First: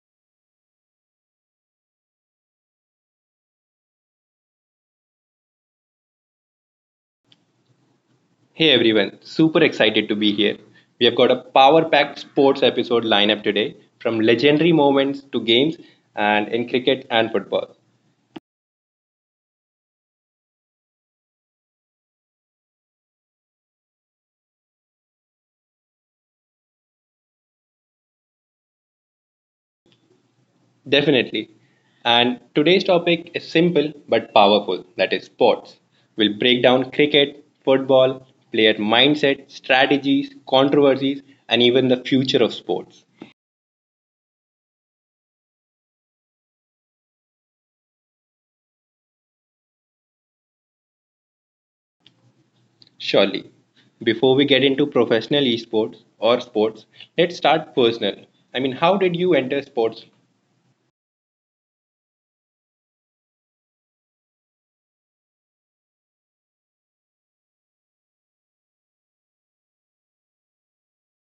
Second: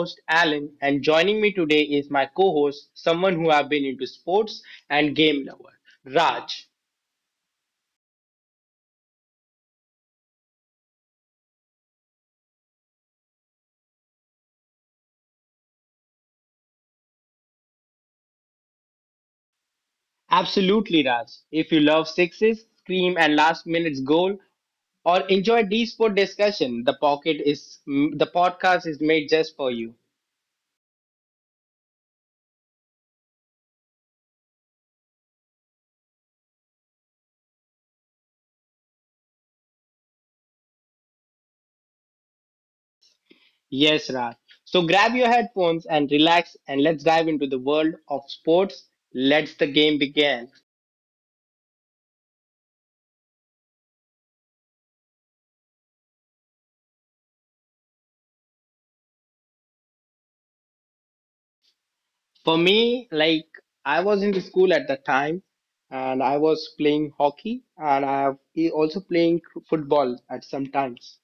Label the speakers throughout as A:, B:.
A: host, Alan, and joining me today is my co host, someone who have been into sports and game lover, Raj.
B: Hey everyone, super excited to be here. We have got a power packed sports episode lineup today from legendary moments to games and in cricket and football.
A: Absolutely, Raj. If you love sixes, scream, and last minute's goal, or enjoy D sport discussion, the podcast is made just for you.
B: Definitely. And today's topic is simple but powerful that is, sports. We'll break down cricket, football, player mindset, strategies, controversies, and even the future of sports.
A: Yes, Raj. So grab your headphones and relax, and let's dive into the world of sports. Let's the game begin.
B: Surely. Before we get into professional esports or sports, let's start personal. I mean, how did you enter sports?
A: For me, like I was in the school at that time and I was playing hockey and I have also playing football at some times.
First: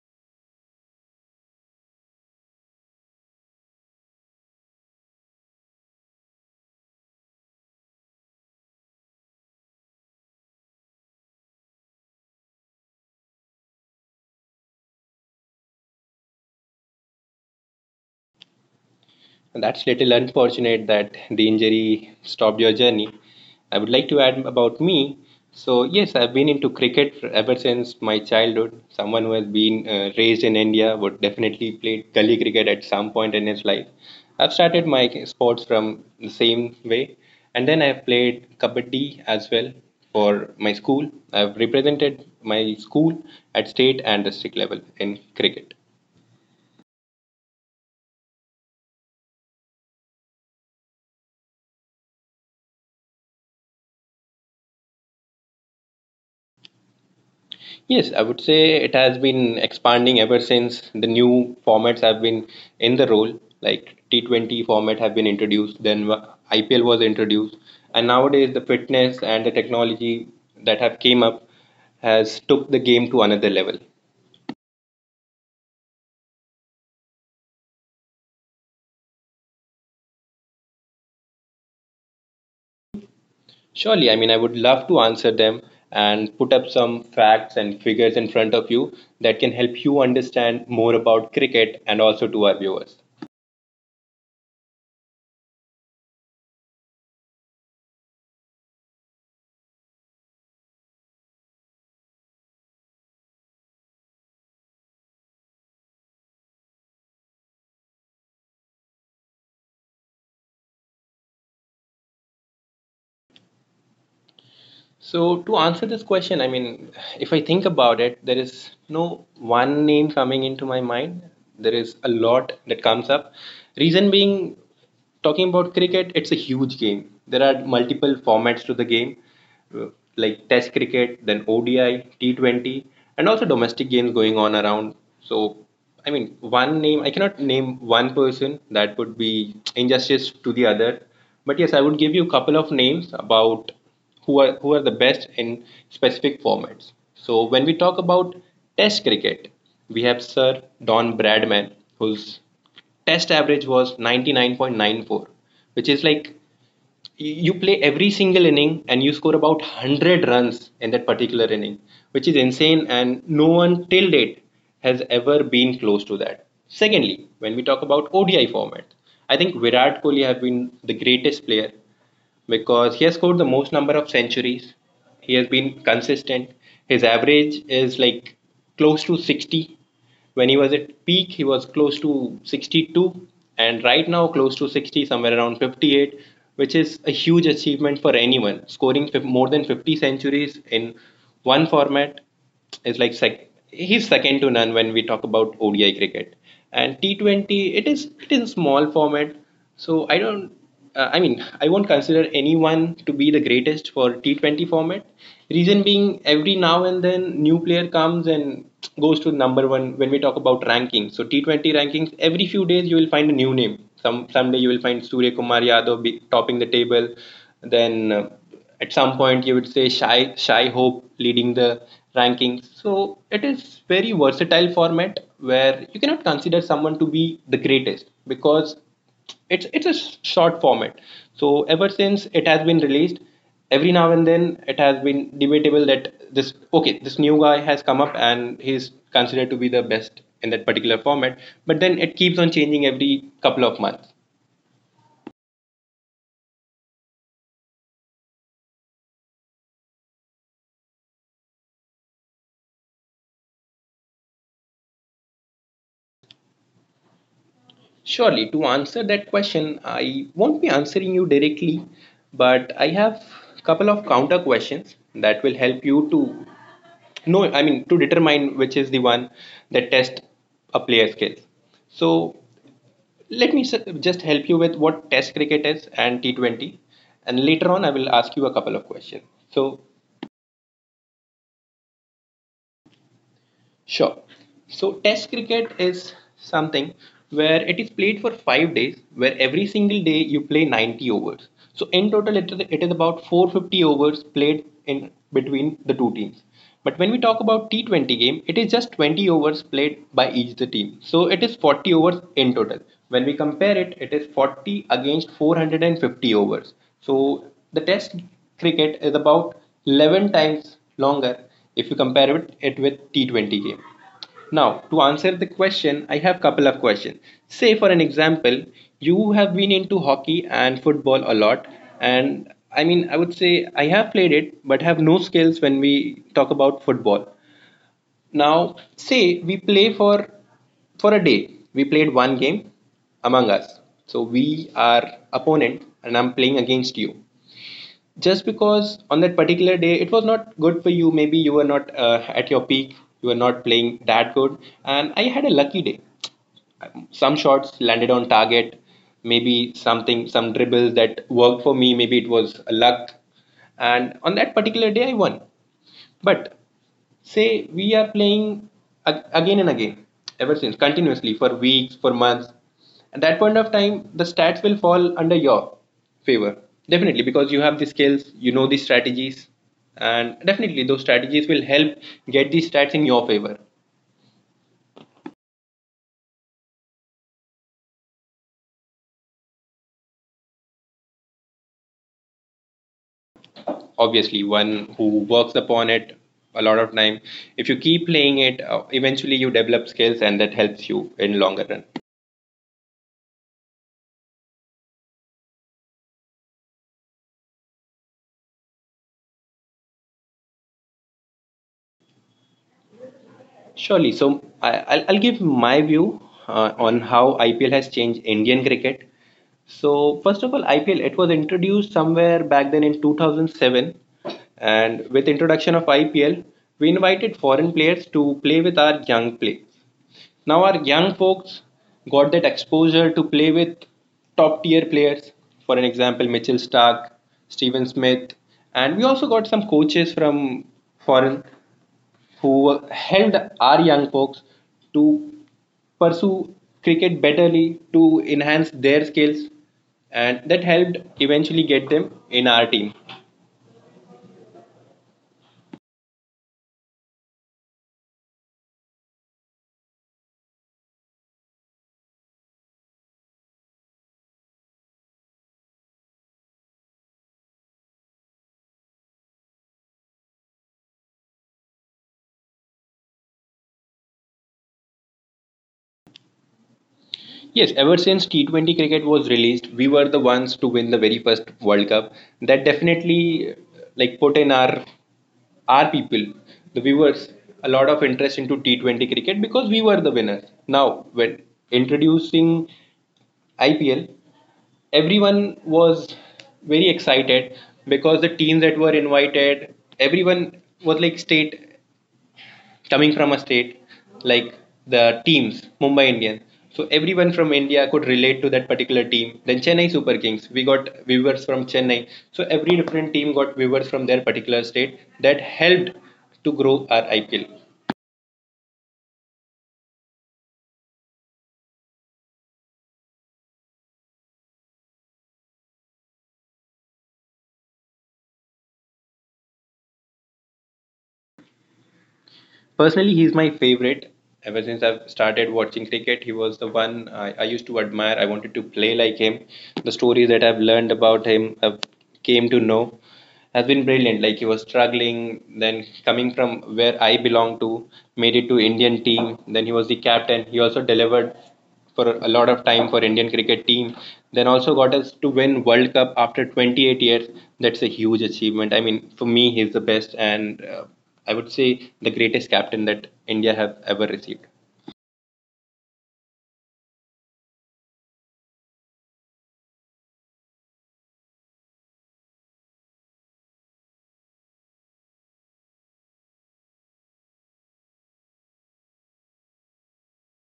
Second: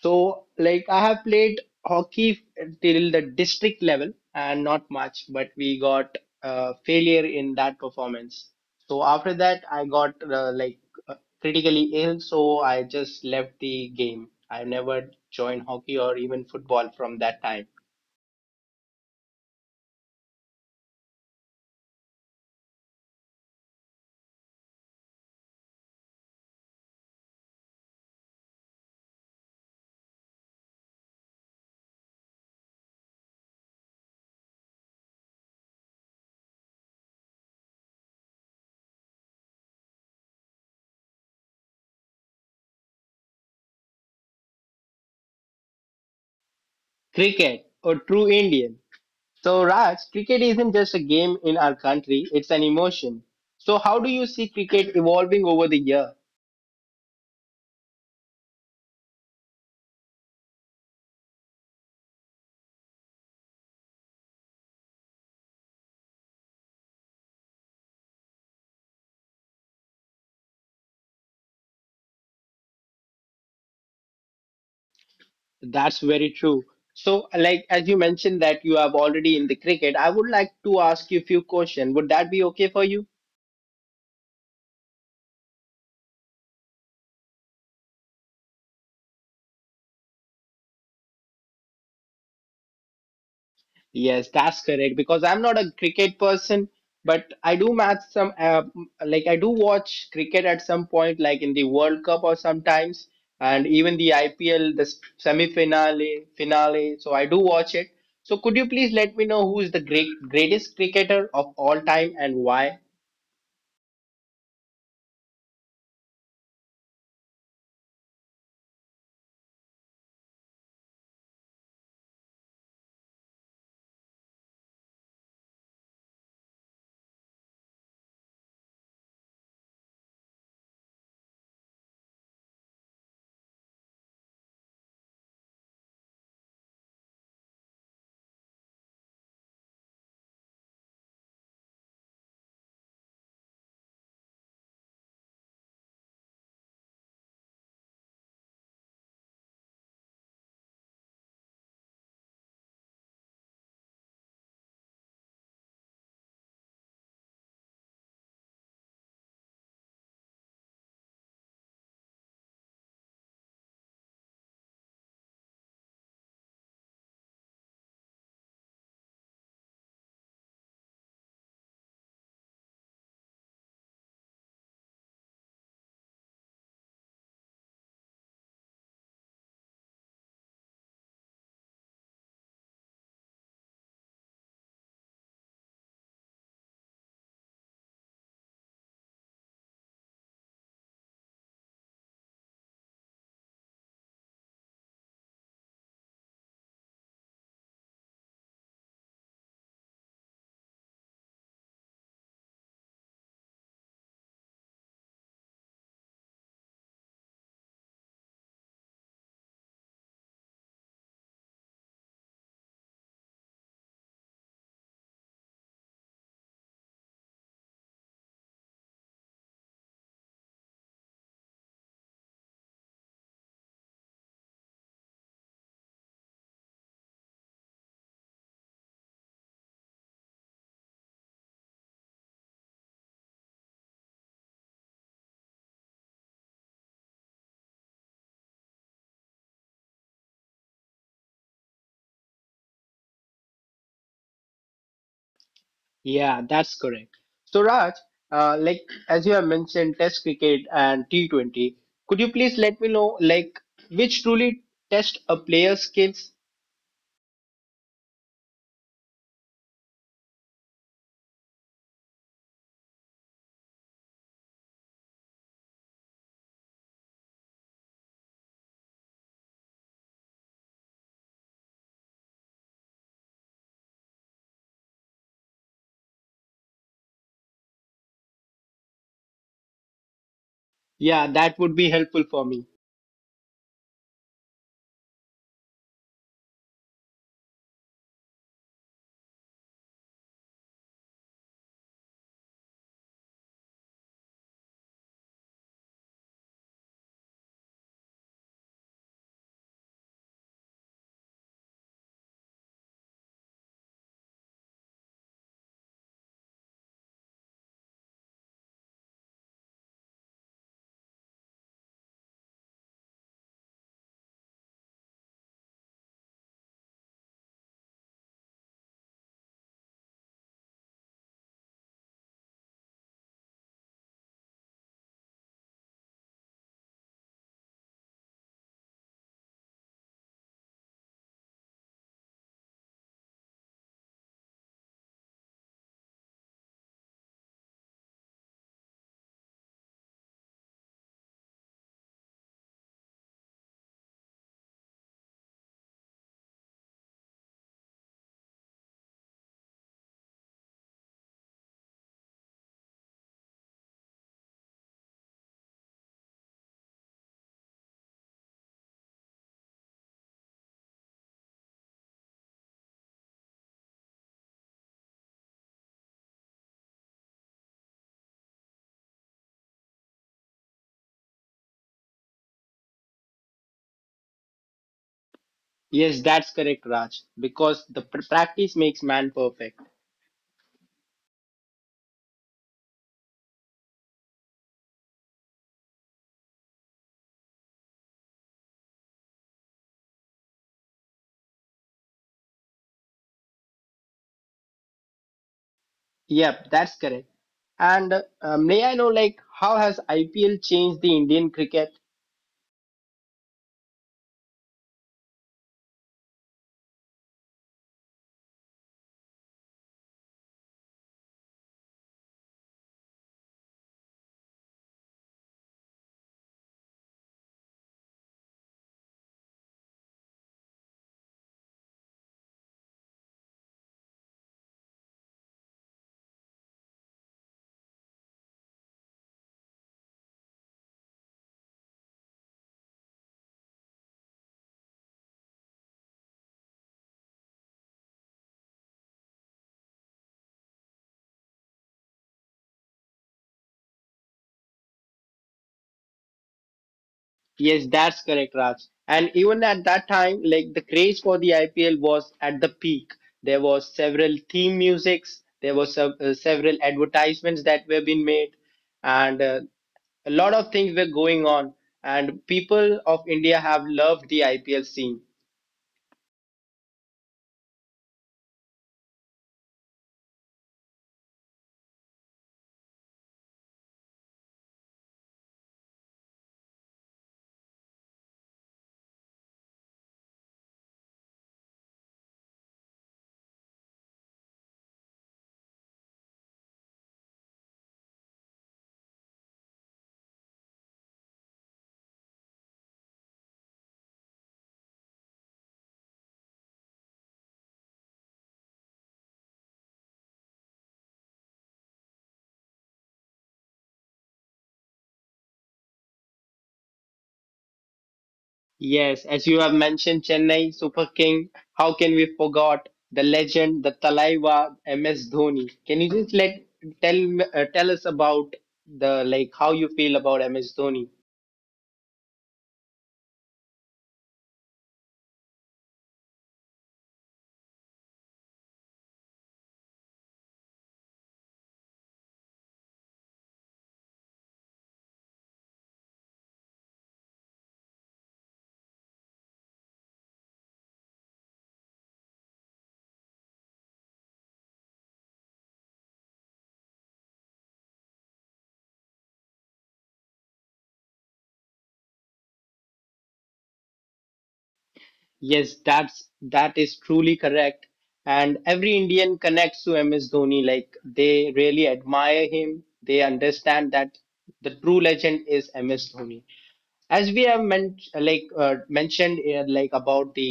A: So like I have played hockey till the district level and not much, but we got failure in that performance. So after that, I got uh, critically ill, so I just left the game. I never joined hockey or even football from that time.
B: That's little unfortunate that the injury stopped your journey. I would like to add about me. So, yes, I've been into cricket ever since my childhood. Someone who has been raised in India would definitely play gully cricket at some point in his life. I've started my sports from the same way, and then I've played kabaddi as well for my school. I've represented my school at state and district level in cricket.
A: Cricket, a true Indian. So, Raj, cricket isn't just a game in our country, it's an emotion. So, how do you see cricket evolving over the year?
B: Yes, I would say it has been expanding ever since the new formats have been in the role. Like T20 format have been introduced, then IPL was introduced, and nowadays the fitness and the technology that have came up has took the game to another level.
A: That's very true. So, like as you mentioned that you have already in the cricket, I would like to ask you a few questions. Would that be okay for you?
B: Surely, I mean, I would love to answer them and put up some facts and figures in front of you that can help you understand more about cricket and also to our viewers.
A: Yes, that's correct. Because I'm not a cricket person, but I do match some, I do watch cricket at some point, like in the World Cup or sometimes, and even the IPL, the semi finale, finale. So I do watch it. So could you please let me know who is the greatest cricketer of all time and why?
B: So to answer this question, I mean, if I think about it, there is no one name coming into my mind. There is a lot that comes up. Reason being, talking about cricket, it's a huge game. There are multiple formats to the game, uh, like Test cricket, then ODI, T20, and also domestic games going on around. So, I mean, one name, I cannot name one person, that would be injustice to the other. But yes, I would give you a couple of names about who are the best in specific formats. So, when we talk about Test cricket, we have Sir Don Bradman, whose test average was 99.94, which is like you play every single inning and you score about 100 runs in that particular inning, which is insane and no one till date has ever been close to that. Secondly, when we talk about ODI format, I think Virat Kohli have been the greatest player because he has scored the most number of centuries. He has been consistent. His average is like close to 60. When he was at peak, he was close to 62, and right now close to 60, somewhere around 58, which is a huge achievement for anyone. Scoring more than 50 centuries in one format is like he's second to none when we talk about ODI cricket. And T20, it is a small format, so I don't. I mean, I won't consider anyone to be the greatest for T20 format. Reason being, every now and then new player comes and goes to number one when we talk about rankings. So T20 rankings, every few days you will find a new name. Someday you will find Surya Kumar Yadav topping the table, then at some point you would say Shy Hope leading the rankings. So it is very versatile format where you cannot consider someone to be the greatest because it's a short format. So ever since it has been released, every now and then it has been debatable that this okay, this new guy has come up and he's considered to be the best in that particular format, but then it keeps on changing every couple of months.
A: Yeah, that's correct. So Raj, uh, like as you have mentioned, Test cricket and T20. Could you please let me know, like, which truly test a player's skills.
B: Surely, to answer that question, I won't be answering you directly, but I have a couple of counter questions that will help you to know, I mean, to determine which is the one that tests a player's skills. So, let me s- just help you with what Test cricket is and T20, and later on, I will ask you a couple of questions. So,
A: Yeah, that would be helpful for me.
B: sure. So, Test cricket is something where it is played for 5 days, where every single day you play 90 overs. So, in total, it is about 450 overs played in between the two teams. But when we talk about T20 game, it is just 20 overs played by each the team. So, it is 40 overs in total. When we compare it, it is 40 against 450 overs. So, the Test cricket is about 11 times longer if you compare it with T20 game. Now, to answer the question, I have couple of questions. Say for an example, you have been into hockey and football a lot, and I mean, I would say I have played it, but have no skills when we talk about football. Now, say we play for a day. We played one game among us. So we are opponent, and I'm playing against you just because on that particular day it was not good for you. Maybe you were not, at your peak, you were not playing that good, and I had a lucky day. Some shots landed on target, maybe some dribbles that worked for me, maybe it was luck, and on that particular day I won. But say we are playing again and again, ever since continuously for weeks, for months. At that point of time the stats will fall under your favor, definitely, because you have the skills, you know the strategies, and definitely those strategies will help get the stats in your favor.
A: Yes, that's correct, Raj, because the practice makes man perfect.
B: Obviously one who works upon it a lot of time, if you keep playing it, eventually you develop skills and that helps you in longer run.
A: Yep, that's correct. And may I know, like, how has IPL changed the Indian cricket?
B: Surely. So I'll give my view on how IPL has changed Indian cricket. So first of all, IPL it was introduced somewhere back then in 2007, and with introduction of IPL, we invited foreign players to play with our young play. Now our young folks got that exposure to play with top tier players. For an example, Mitchell Stark, Steven Smith, and we also got some coaches from foreign who helped our young folks to pursue cricket betterly to enhance their skills and that helped eventually get them in our team.
A: Yes, that's correct, Raj. And even at that time, like, the craze for the IPL was at the peak. There was several theme musics, there was several advertisements that were being made, and a lot of things were going on. And people of India have loved the IPL scene.
B: Yes, ever since T20 cricket was released, we were the ones to win the very first World Cup. That definitely like put in our people, the viewers, a lot of interest into T20 cricket because we were the winners. Now when introducing IPL, everyone was very excited because the teams that were invited, everyone was like state coming from a state, like the teams, Mumbai Indians. So everyone from India could relate to that particular team. Then Chennai Super Kings, we got viewers from Chennai. So every different team got viewers from their particular state. That helped to grow our IPL.
A: Yes, as you have mentioned Chennai Super King, how can we forgot the legend, the Talaiwa MS Dhoni? Can you just tell us about the like how you feel about MS Dhoni?
B: Personally, he's my favorite. Ever since I've started watching cricket, he was the one I used to admire. I wanted to play like him. The stories that I've learned about him, I've came to know, has been brilliant. Like he was struggling, then coming from where I belong to, made it to Indian team. Then he was the captain. He also delivered for a lot of time for Indian cricket team. Then also got us to win World Cup after 28 years. That's a huge achievement. I mean, for me, he's the best, and I would say the greatest captain that India have ever received.
A: Yes, that is truly correct. And every Indian connects to MS Dhoni. Like they really admire him. They understand that the true legend is MS Dhoni. As we have mentioned about the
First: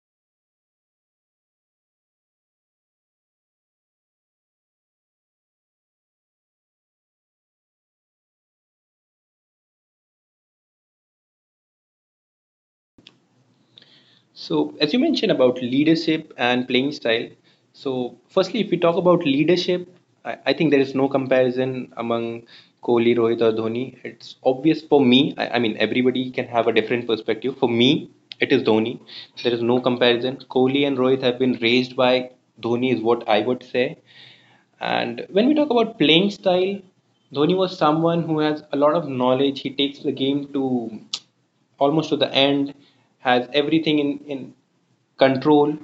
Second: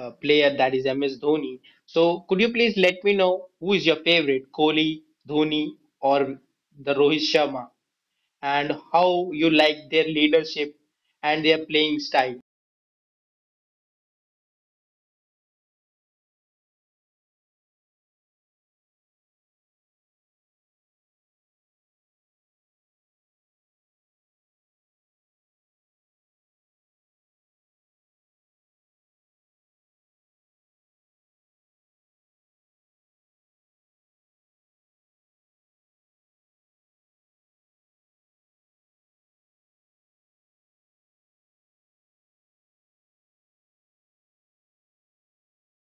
A: player that is MS Dhoni. So could you please let me know who is your favorite, Kohli, Dhoni, or the Rohit Sharma, and how you like their leadership and their playing style?
B: So, as you mentioned about leadership and playing style, so firstly, if we talk about leadership, I think there is no comparison among Kohli, Rohit, or Dhoni. It's obvious for me. I mean, everybody can have a different perspective. For me, it is Dhoni. There is no comparison. Kohli and Rohit have been raised by Dhoni, is what I would say. And when we talk about playing style, Dhoni was someone who has a lot of knowledge. He takes the game to almost to the end, has everything in control.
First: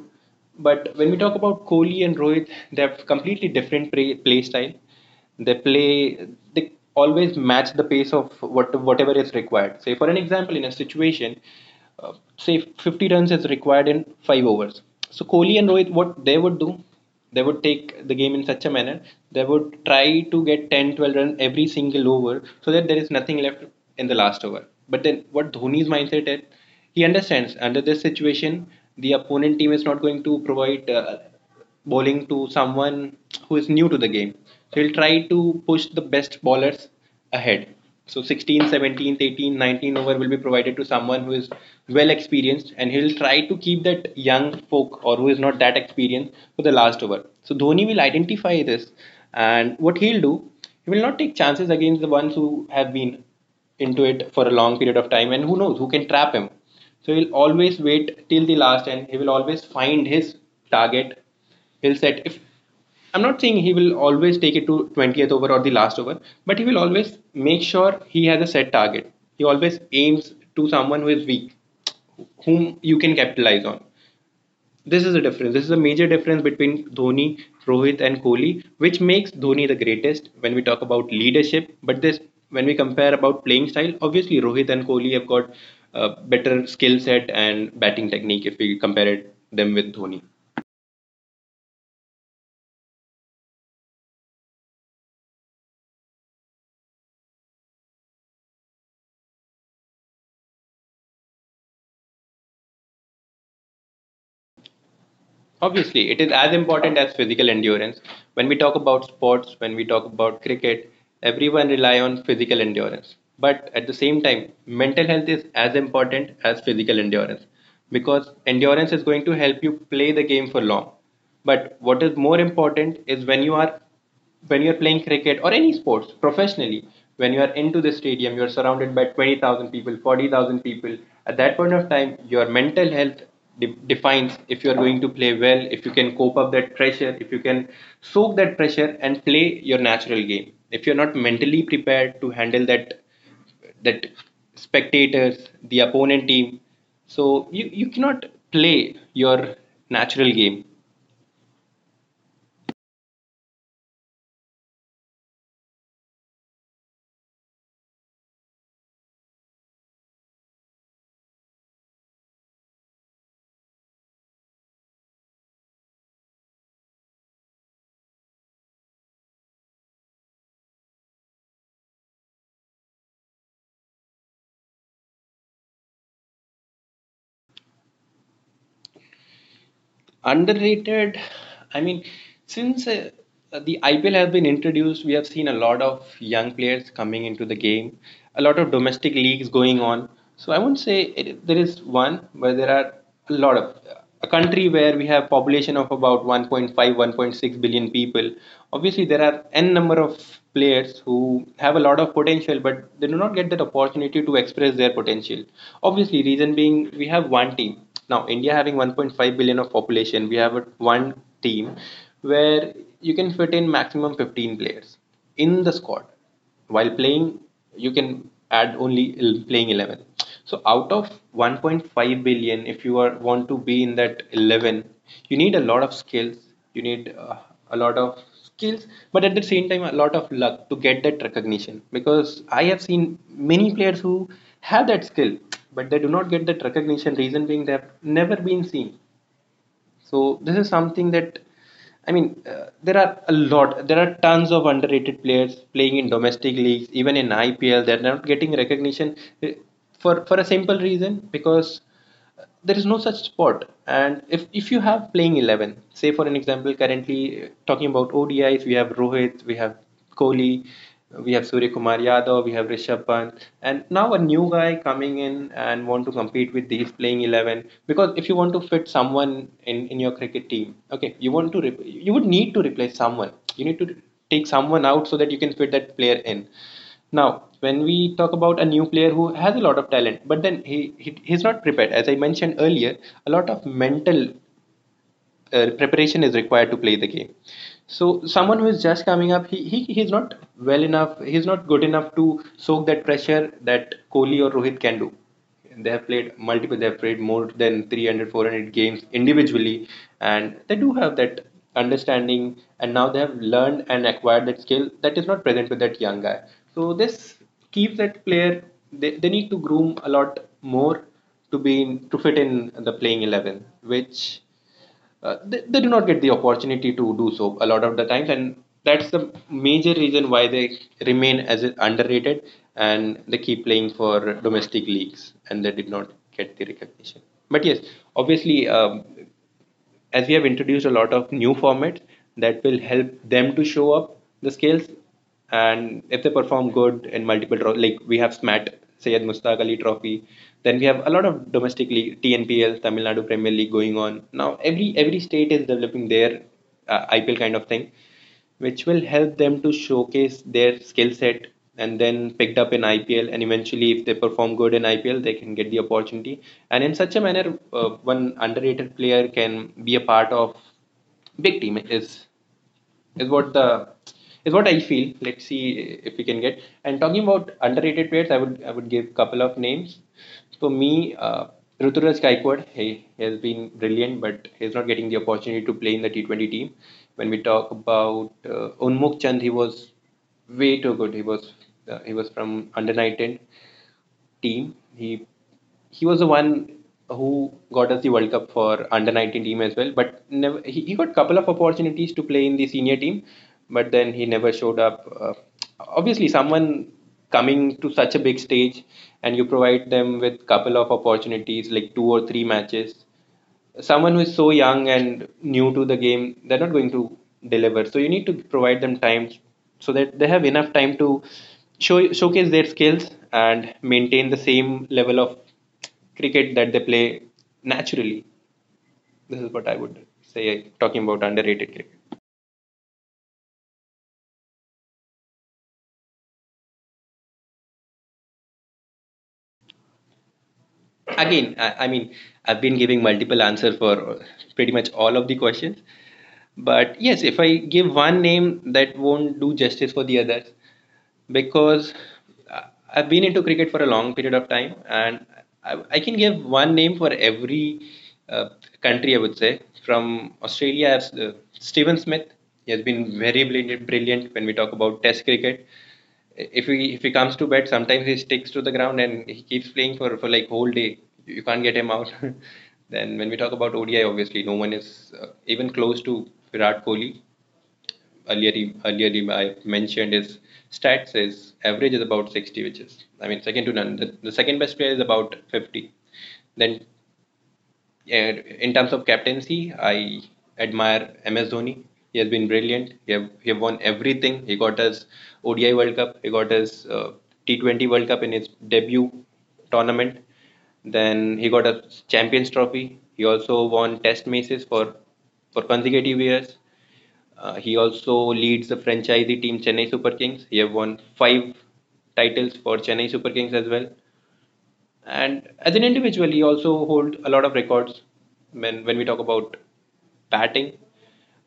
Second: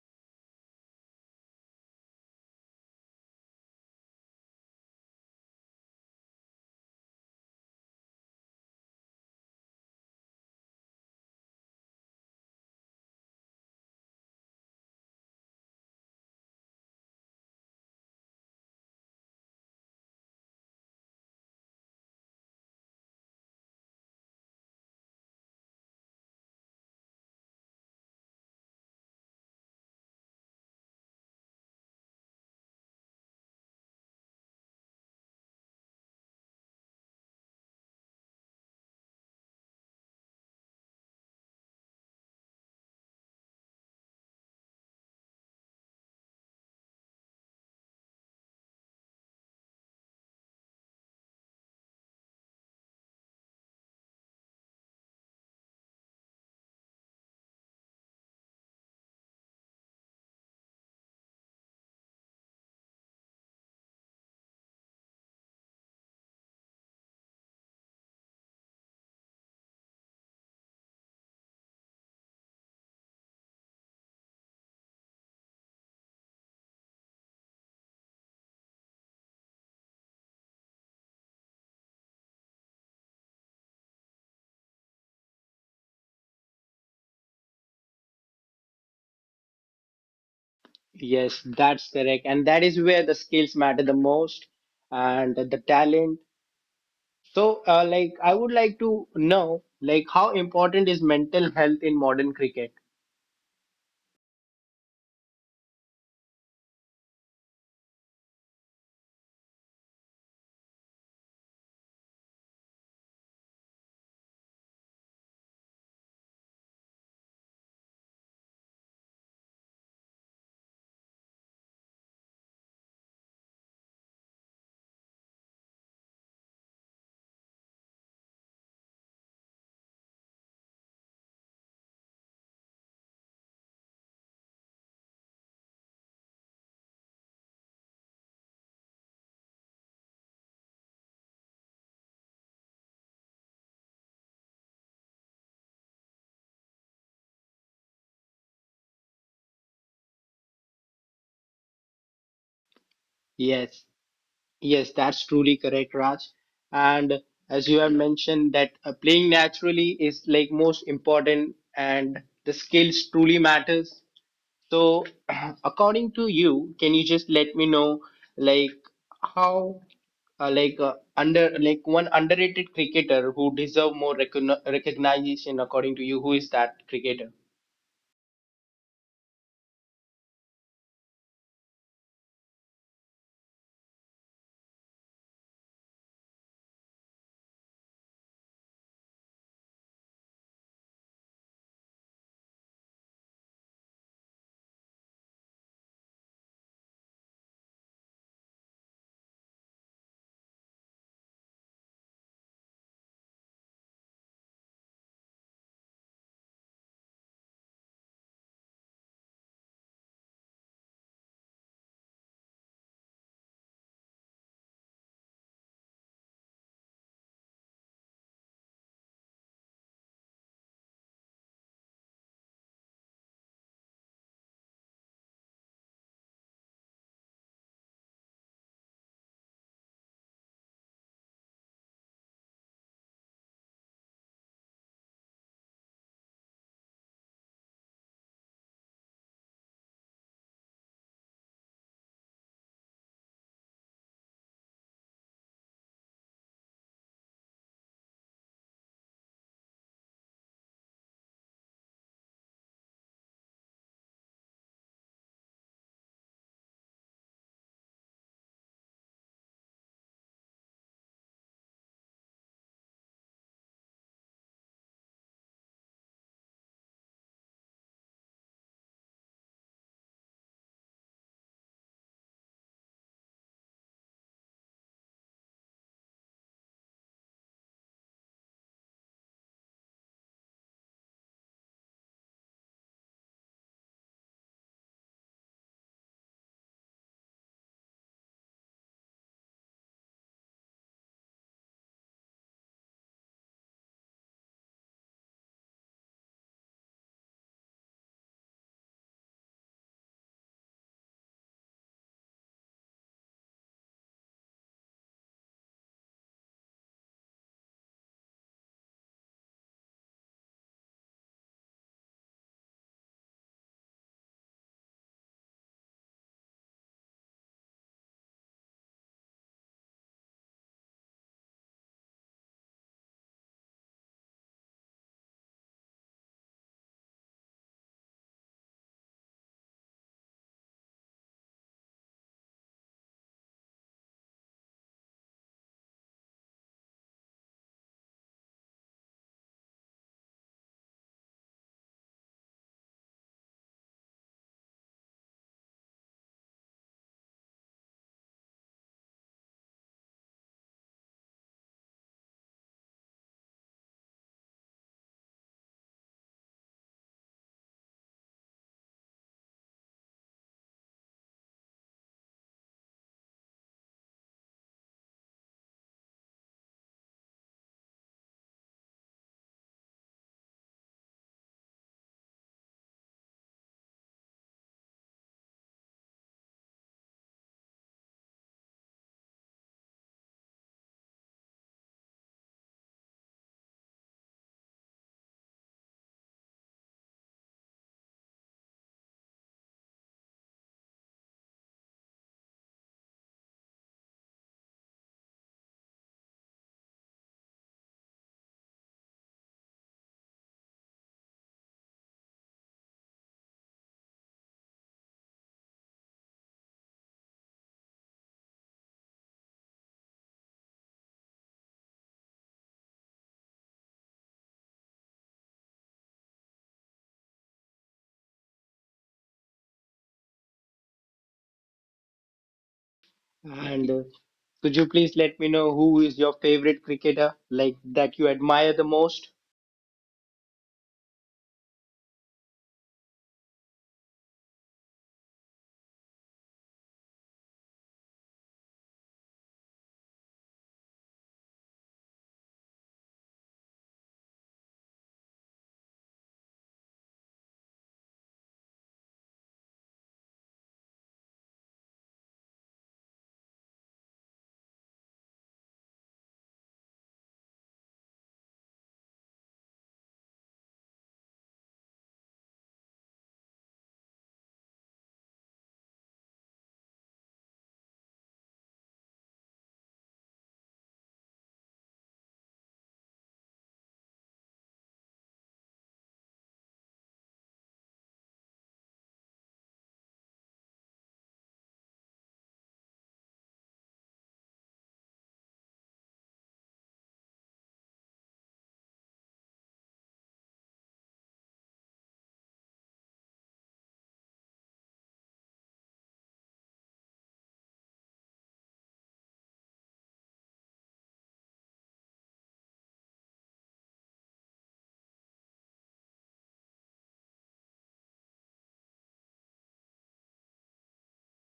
B: But when we talk about Kohli and Rohit, they have completely different play style. They play, they always match the pace of whatever is required. Say, for an example, in a situation, say 50 runs is required in five overs. So Kohli and Rohit, what they would do? They would take the game in such a manner they would try to get 10 12 runs every single over so that there is nothing left in the last over. But then what Dhoni's mindset is, he understands under this situation the opponent team is not going to provide, bowling to someone who is new to the game, so he'll try to push the best bowlers ahead. So 16, 17, 18, 19 over will be provided to someone who is well experienced and he'll try to keep that young folk or who is not that experienced for the last over. So Dhoni will identify this and what he'll do, he will not take chances against the ones who have been into it for a long period of time and who knows who can trap him. So he'll always wait till the last and he will always find his target. He'll set If I'm not saying he will always take it to 20th over or the last over, but he will always make sure he has a set target. He always aims to someone who is weak, whom you can capitalize on. This is a difference. This is a major difference between Dhoni, Rohit, and Kohli, which makes Dhoni the greatest when we talk about leadership. But this, when we compare about playing style, obviously Rohit and Kohli have got a better skill set and batting technique if we compare them with Dhoni.
A: Yes, that's correct, and that is where the skills matter the most and the talent. So, I would like to know, like, how important is mental health in modern cricket?
B: Obviously, it is as important as physical endurance. When we talk about sports, when we talk about cricket, everyone rely on physical endurance. But at the same time, mental health is as important as physical endurance because endurance is going to help you play the game for long. But what is more important is when you're playing cricket or any sports professionally, when you are into the stadium, you're surrounded by 20,000 people, 40,000 people. At that point of time, your mental health defines if you're going to play well, if you can cope up that pressure, if you can soak that pressure and play your natural game. If you're not mentally prepared to handle that, that spectators, the opponent team, so you cannot play your natural game.
A: Yes. Yes, that's truly correct, Raj. And as you have mentioned, that playing naturally is like most important, and the skills truly matters. So, according to you, can you just let me know, like how, like under, like one underrated cricketer who deserve more recognition, according to you, who is that cricketer?
B: Underrated. I mean, since the IPL has been introduced, we have seen a lot of young players coming into the game, a lot of domestic leagues going on. So I won't say it, there is one, but there are a lot of a country where we have population of about 1.5 1.6 billion people. Obviously there are n number of players who have a lot of potential but they do not get that opportunity to express their potential. Obviously, reason being we have one team. Now, India having 1.5 billion of population, we have one team where you can fit in maximum 15 players in the squad. While playing, you can add only playing 11. So out of 1.5 billion, if you are want to be in that 11, you need a lot of skills. You need a lot of skills, but at the same time a lot of luck to get that recognition because I have seen many players who have that skill, but they do not get that recognition, reason being they have never been seen. So this is something that I mean, there are tons of underrated players playing in domestic leagues, even in IPL. They're not getting recognition uh, for a simple reason because there is no such spot. And if you have playing 11, say for an example, currently talking about ODIs, we have Rohit, we have Kohli, we have Surya Kumar Yadav, we have Rishabh Pant, and now a new guy coming in and want to compete with these playing 11. Because if you want to fit someone in your cricket team, okay, you would need to replace someone. You need to take someone out so that you can fit that player in. Now, when we talk about a new player who has a lot of talent, but then he's not prepared. As I mentioned earlier, a lot of mental preparation is required to play the game. So someone who is just coming up, he's not well enough. He's not good enough to soak that pressure that Kohli or Rohit can do. They have played multiple. They have played more than 300, 400 games individually, and they do have that understanding. And now they have learned and acquired that skill that is not present with that young guy. So this keeps that player. They need to groom a lot more to fit in the playing 11, which they do not get the opportunity to do so a lot of the times, and that's the major reason why they remain as underrated and they keep playing for domestic leagues and they did not get the recognition. But yes, obviously, as we have introduced a lot of new formats that will help them to show up the skills, and if they perform good in multiple like we have smat sayed mustaq ali trophy, then we have a lot of domestic league TNPL tamil nadu premier league going on now. Every state is developing their IPL kind of thing, which will help them to showcase their skill set and then picked up in IPL, and eventually if they perform good in IPL, they can get the opportunity. And in such a manner, one underrated player can be a part of big team is what the is what I feel. Let's see if we can get. And talking about underrated players, I would give couple of names. For me, Ruturaj Gaikwad, he has been brilliant, but he's not getting the opportunity to play in the T20 team. When we talk about Unmuk Chand, he was way too good. He was from under 19 team. He was the one who got us the World Cup for under 19 team as well. But never he got couple of opportunities to play in the senior team, but then he never showed up. Obviously, someone coming to such a big stage, and you provide them with couple of opportunities like two or three matches, someone who is so young and new to the game, they're not going to deliver. So you need to provide them time so that they have enough time to showcase their skills and maintain the same level of cricket that they play naturally. This is what I would say talking about underrated cricket.
A: And could you please let me know who is your favorite cricketer, like that you admire the most?
B: Again, I mean, I've been giving multiple answers for pretty much all of the questions. But yes, if I give one name, that won't do justice for the others because I- I've been into cricket for a long period of time, and I can give one name for every uh, country, I would say. From Australia, I have, Stephen Smith. He has been very brilliant, brilliant when we talk about Test cricket. If he comes to bat, sometimes he sticks to the ground and he keeps playing for like whole day. You can't get him out. Then when we talk about ODI, obviously no one is even close to Virat Kohli. I mentioned his stats. His average is about 60, which is I mean second to none. The second best player is about 50. Then and in terms of captaincy, I admire MS Dhoni. He has been brilliant. He have won everything. He got his ODI World Cup. He got his T20 World Cup in his debut tournament. Then he got a Champions Trophy. He also won Test matches for consecutive years. He also leads the franchisee team Chennai Super Kings. He have won five titles for Chennai Super Kings as well. And as an individual, he also holds a lot of records when we talk about batting.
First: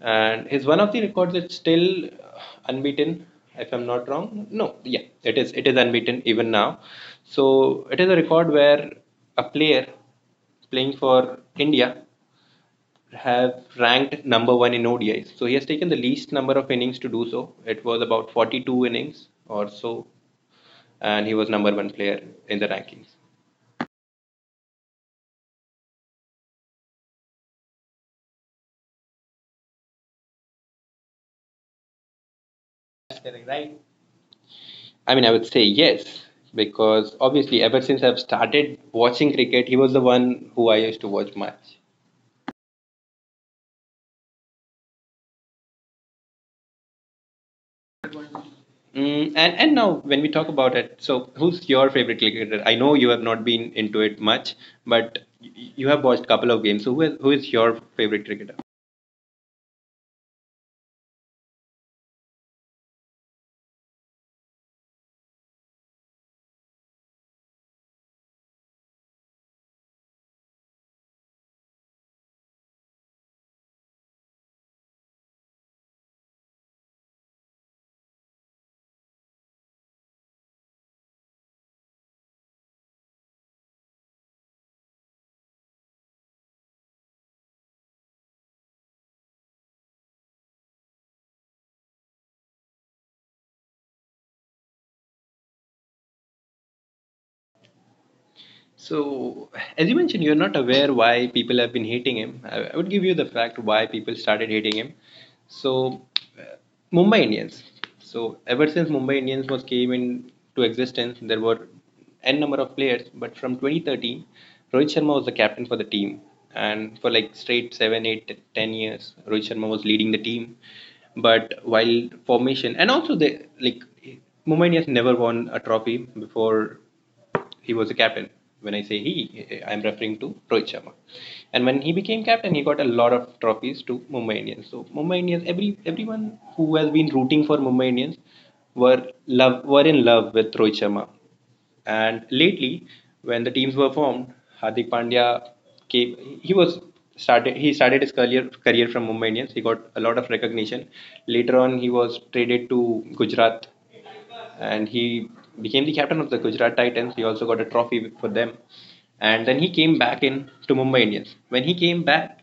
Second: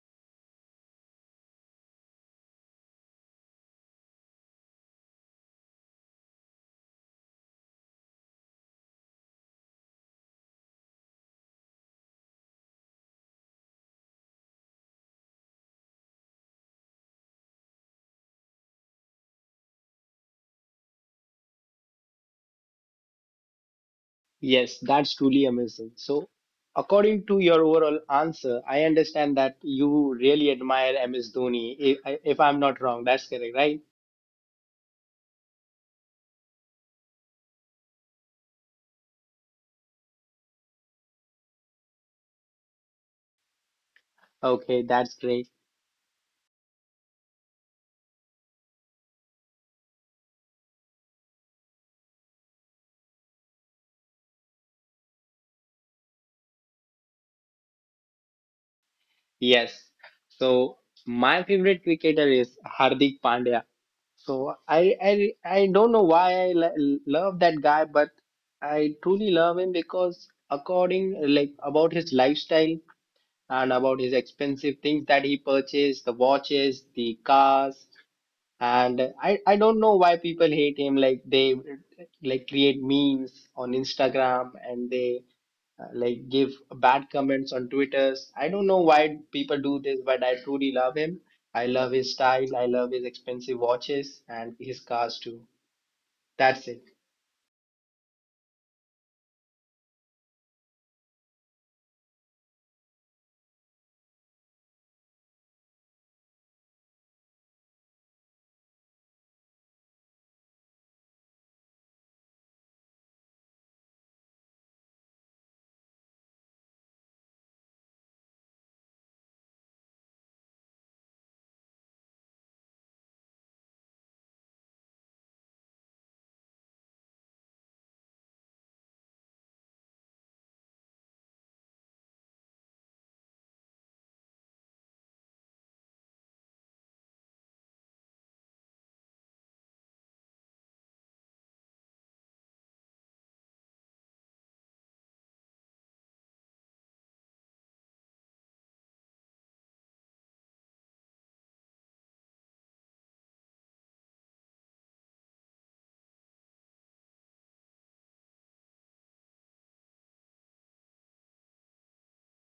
B: And his one of the records is still unbeaten, if I'm not wrong. No, yeah, it is unbeaten even now. So it is a record where a player playing for India have ranked number one in ODIs. So he has taken the least number of innings to do so. It was about 42 innings or so, and he was number one player in the rankings.
A: Yes, that's truly amazing. So, according to your overall answer, I understand that you really admire MS Dhoni, if I'm not wrong. That's correct, right?
B: I mean, I would say yes, because obviously, ever since I've started watching cricket, he was the one who I used to watch much.
A: Okay, that's great.
B: Mm. And now when we talk about it, so who's your favorite cricketer? I know you have not been into it much, but you have watched a couple of games. So who is your favorite cricketer?
A: Yes. So, my favorite cricketer is Hardik Pandya. So, I don't know why I love that guy, but I truly love him because according like about his lifestyle and about his expensive things that he purchased, the watches, the cars. And I don't know why people hate him like they like create memes on Instagram and they like give bad comments on Twitters. I don't know why people do this, but I truly love him. I love his style. I love his expensive watches and his cars too. That's it.
B: So, as you mentioned, you're not aware why people have been hating him. I would give you the fact why people started hating him. So, uh, Mumbai Indians. So, ever since Mumbai Indians was came into existence, there were n number of players. But from 2013, Rohit Sharma was the captain for the team, and for like straight 7, 8, 10 years, Rohit Sharma was leading the team. But while formation, and also they like Mumbai Indians never won a trophy before he was a captain. When I say he, I'm referring to Rohit Sharma. And when he became captain, he got a lot of trophies to Mumbai Indians. So Mumbai Indians, everyone who has been rooting for Mumbai Indians were in love with Rohit Sharma. And lately, when the teams were formed, Hardik Pandya came. He was started. He started his career from Mumbai Indians. He got a lot of recognition. Later on, he was traded to Gujarat and he became the captain of the Gujarat Titans. He also got a trophy for them, and then he came back in to Mumbai Indians. When he came back,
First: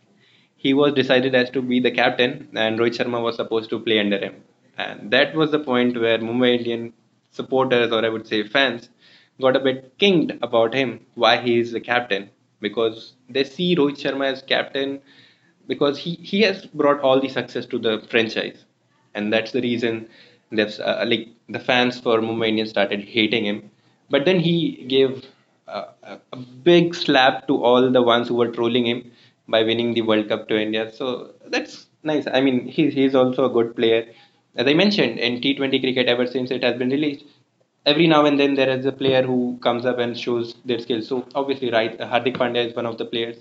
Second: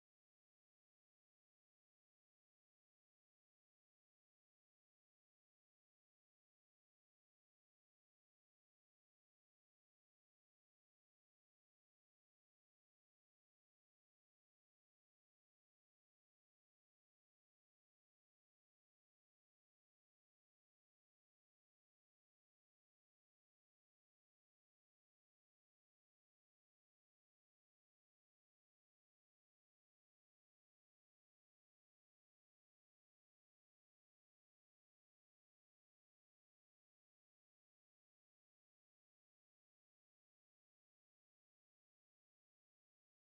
B: he was decided as to be the captain, and Rohit Sharma was supposed to play under him. And that was the point where Mumbai Indian supporters, or I would say fans, got a bit kinked about him, why he is the captain, because they see Rohit Sharma as captain because he has brought all the success to the franchise, and that's the reason that's like the fans for Mumbai Indians started hating him. But then he gave a big slap to all the ones who were trolling him by winning the World Cup to India. So that's nice. I mean, he's also a good player. As I mentioned, in T20 cricket, ever since it has been released, every now and then there is a player who comes up and shows their skills. So obviously, right, Hardik Pandya is one of the players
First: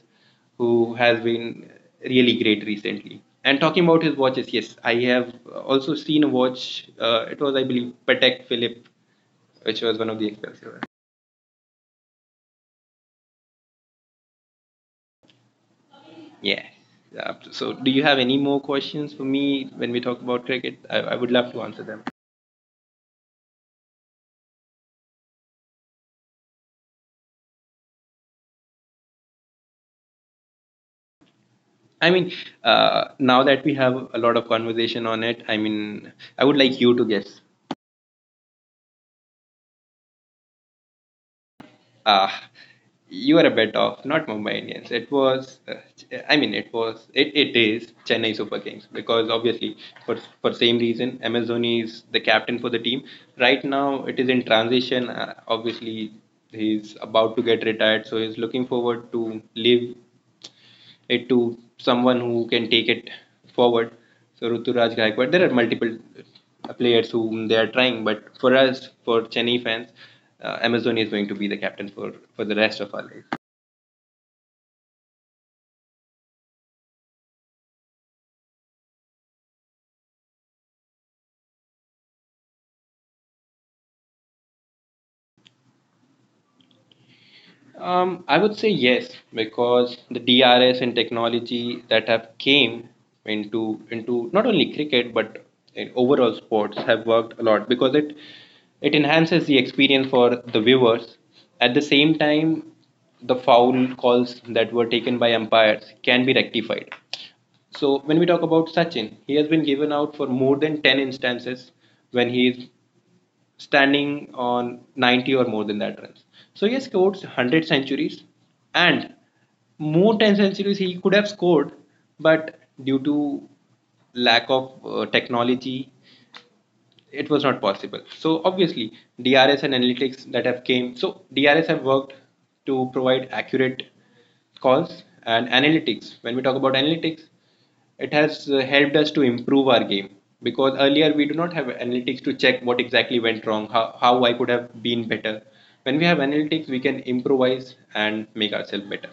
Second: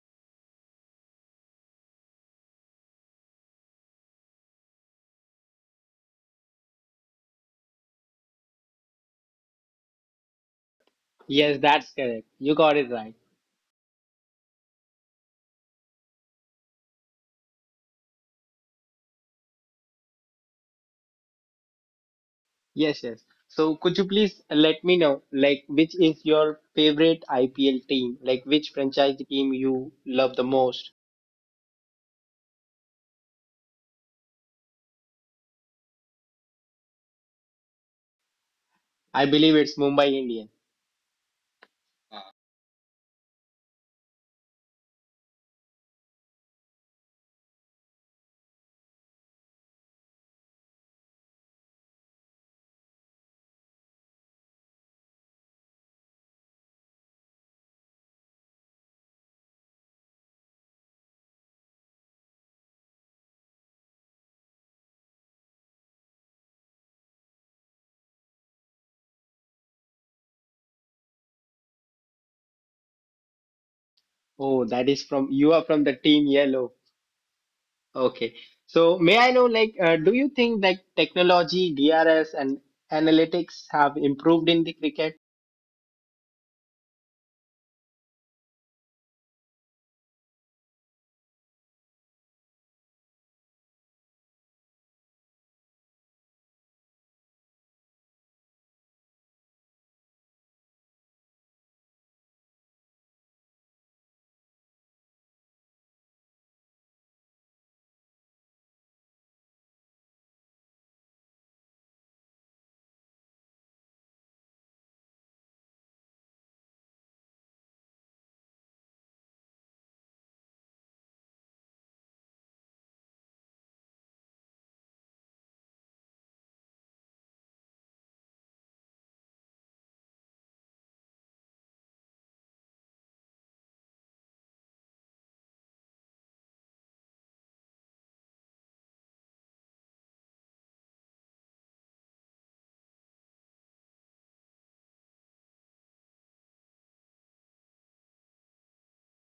B: who has been really great recently. And talking about his watches, yes, I have also seen a watch. It was, I believe, Patek Philippe, which was one of the expensive ones.
A: Yes, that's correct. You got it right.
B: Yeah. Yeah. So, do you have any more questions for me when we talk about cricket? I would love to answer them.
A: Yes, yes. So could you please let me know, like, which is your favorite IPL team? Like, which franchise team you love the most?
B: I mean, now that we have a lot of conversation on it, I mean, I would like you to guess.
A: I believe it's Mumbai Indians.
B: Ah, you are a bet of not Mumbai Indians. I mean, it was, it is Chennai Super Kings because obviously for same reason, MS Dhoni is the captain for the team. Right now, it is in transition. Obviously, he's about to get retired, so he's looking forward to live it to someone who can take it forward. So Ruturaj Gaikwad, there are multiple players whom they are trying, but for us, for Chennai fans, Amazon is going to be the captain for the rest of our life.
A: Oh, that is from you are from the team yellow. Okay. So may I know, like, do you think like technology, DRS, and analytics have improved in the cricket?
B: I would say yes, because the DRS and technology that have came into not only cricket but in overall sports have worked a lot because it enhances the experience for the viewers. At the same time, the foul calls that were taken by umpires can be rectified. So when we talk about Sachin, he has been given out for more than 10 instances when he is standing on 90 or more than that runs. So he has scored 100 centuries, and more 10 centuries he could have scored, but due to lack of technology, it was not possible. So obviously, DRS and analytics that have came. So DRS have worked to provide accurate calls and analytics. When we talk about analytics, it has helped us to improve our game because earlier we do not have analytics to check what exactly went wrong, how I could have been better. When we have analytics, we can improvise and make ourselves better.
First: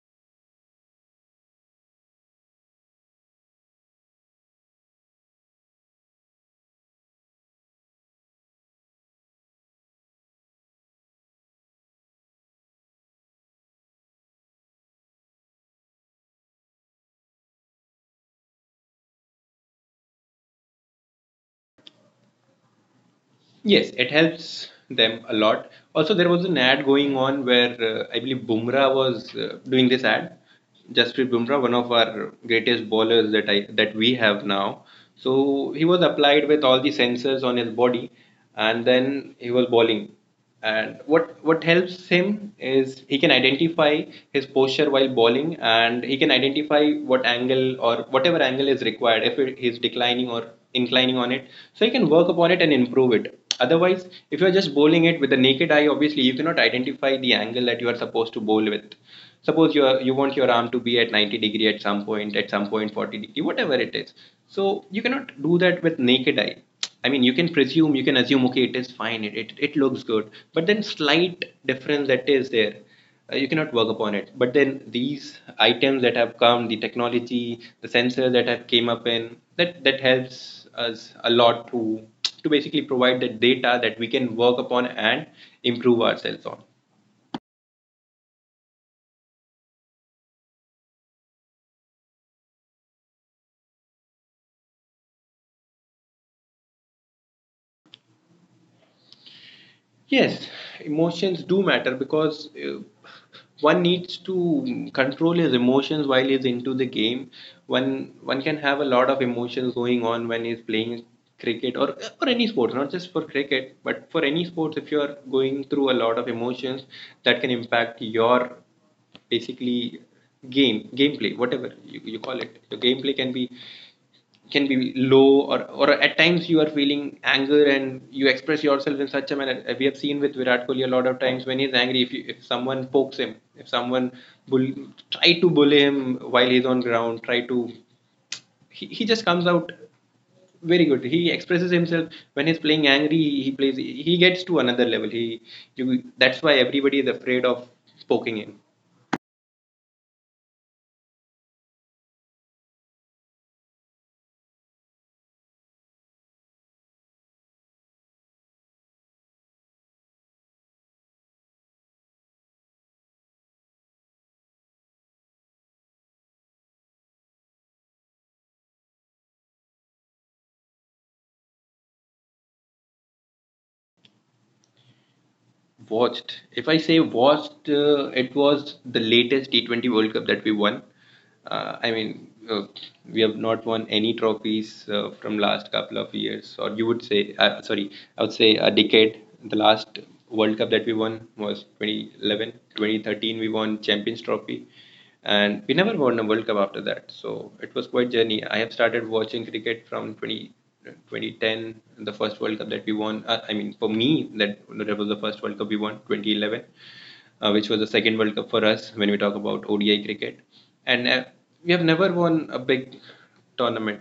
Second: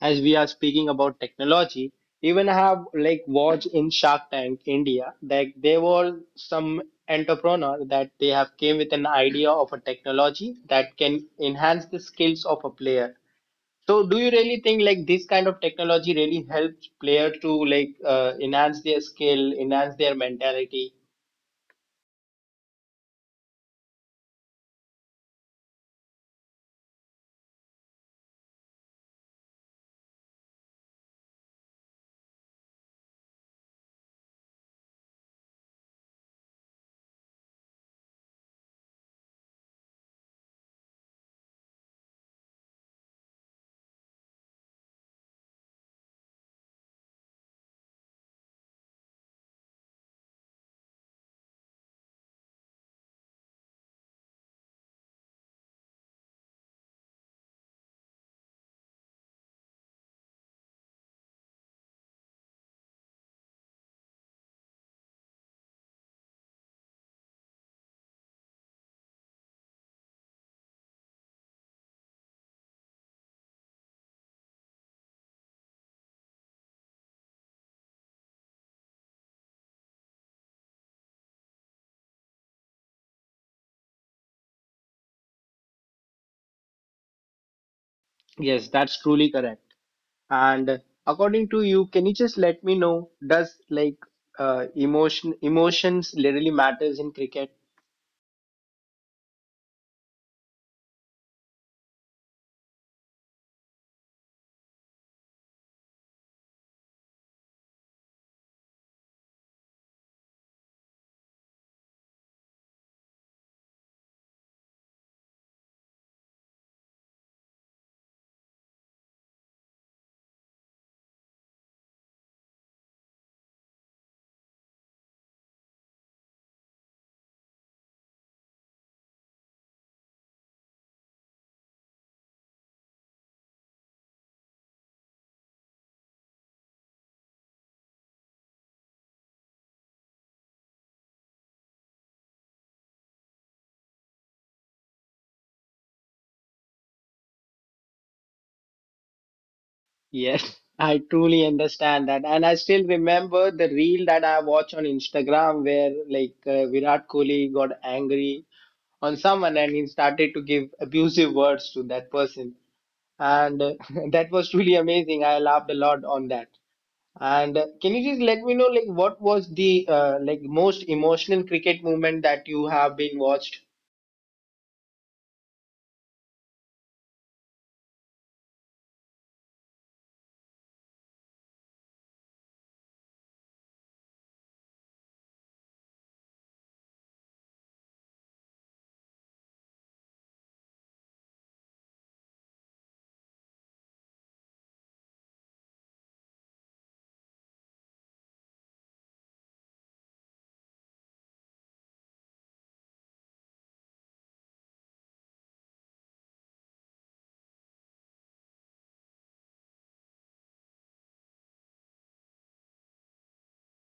A: As we are speaking about technology, even I have like watched in Shark Tank India, like there were some entrepreneur that they have came with an idea of a technology that can enhance the skills of a player. So, do you really think like this kind of technology really helps player to like enhance their skill, enhance their mentality?
B: Yes, it helps them a lot. Also, there was an ad going on where I believe Bumrah was doing this ad. Jasprit Bumrah, one of our greatest bowlers that we have now. So he was applied with all the sensors on his body, and then he was bowling. And what helps him is he can identify his posture while bowling, and he can identify what angle or whatever angle is required if it, he's declining or inclining on it. So he can work upon it and improve it. Otherwise, if you're just bowling it with the naked eye, obviously you cannot identify the angle that you are supposed to bowl with. Suppose you want your arm to be at 90 degree at some point 40-degree, whatever it is. So you cannot do that with naked eye. I mean, you can presume, you can assume, okay, it is fine, it looks good, but then slight difference that is there, you cannot work upon it. But then these items that have come, the technology, the sensors that have came up in, that helps us a lot to basically provide the data that we can work upon and improve ourselves on.
A: Yes, that's truly correct. And according to you, can you just let me know, does like emotions really matters in cricket?
B: Yes, emotions do matter because one needs to control his emotions while he's into the game. One can have a lot of emotions going on when he's playing cricket or any sports, not just for cricket, but for any sports. If you are going through a lot of emotions, that can impact your basically gameplay, whatever you call it. Your gameplay can be low or at times you are feeling anger and you express yourself in such a manner. We have seen with Virat Kohli a lot of times when he's angry, if someone pokes him, if someone bull, try to bully him while he's on ground, try to, he just comes out very good, he expresses himself. When he's playing angry, he plays, he gets to another level, he you that's why everybody is afraid of poking him.
A: Yes, I truly understand that, and I still remember the reel that I watch on Instagram where like Virat Kohli got angry on someone and he started to give abusive words to that person and that was truly amazing. I laughed a lot on that. And can you just let me know, like, what was the most emotional cricket moment that you have been watched?
B: Watched. If I say watched, it was the latest T20 World Cup that we won. I mean, we have not won any trophies from last couple of years, or you would say, sorry, I would say a decade. The last World Cup that we won was 2011, 2013. We won Champions Trophy and we never won a World Cup after that. So it was quite journey. I have started watching cricket from 2010, the first World Cup that we won. I mean, for me, that was the first World Cup we won, 2011, which was the second World Cup for us when we talk about ODI cricket. And we have never won a big tournament.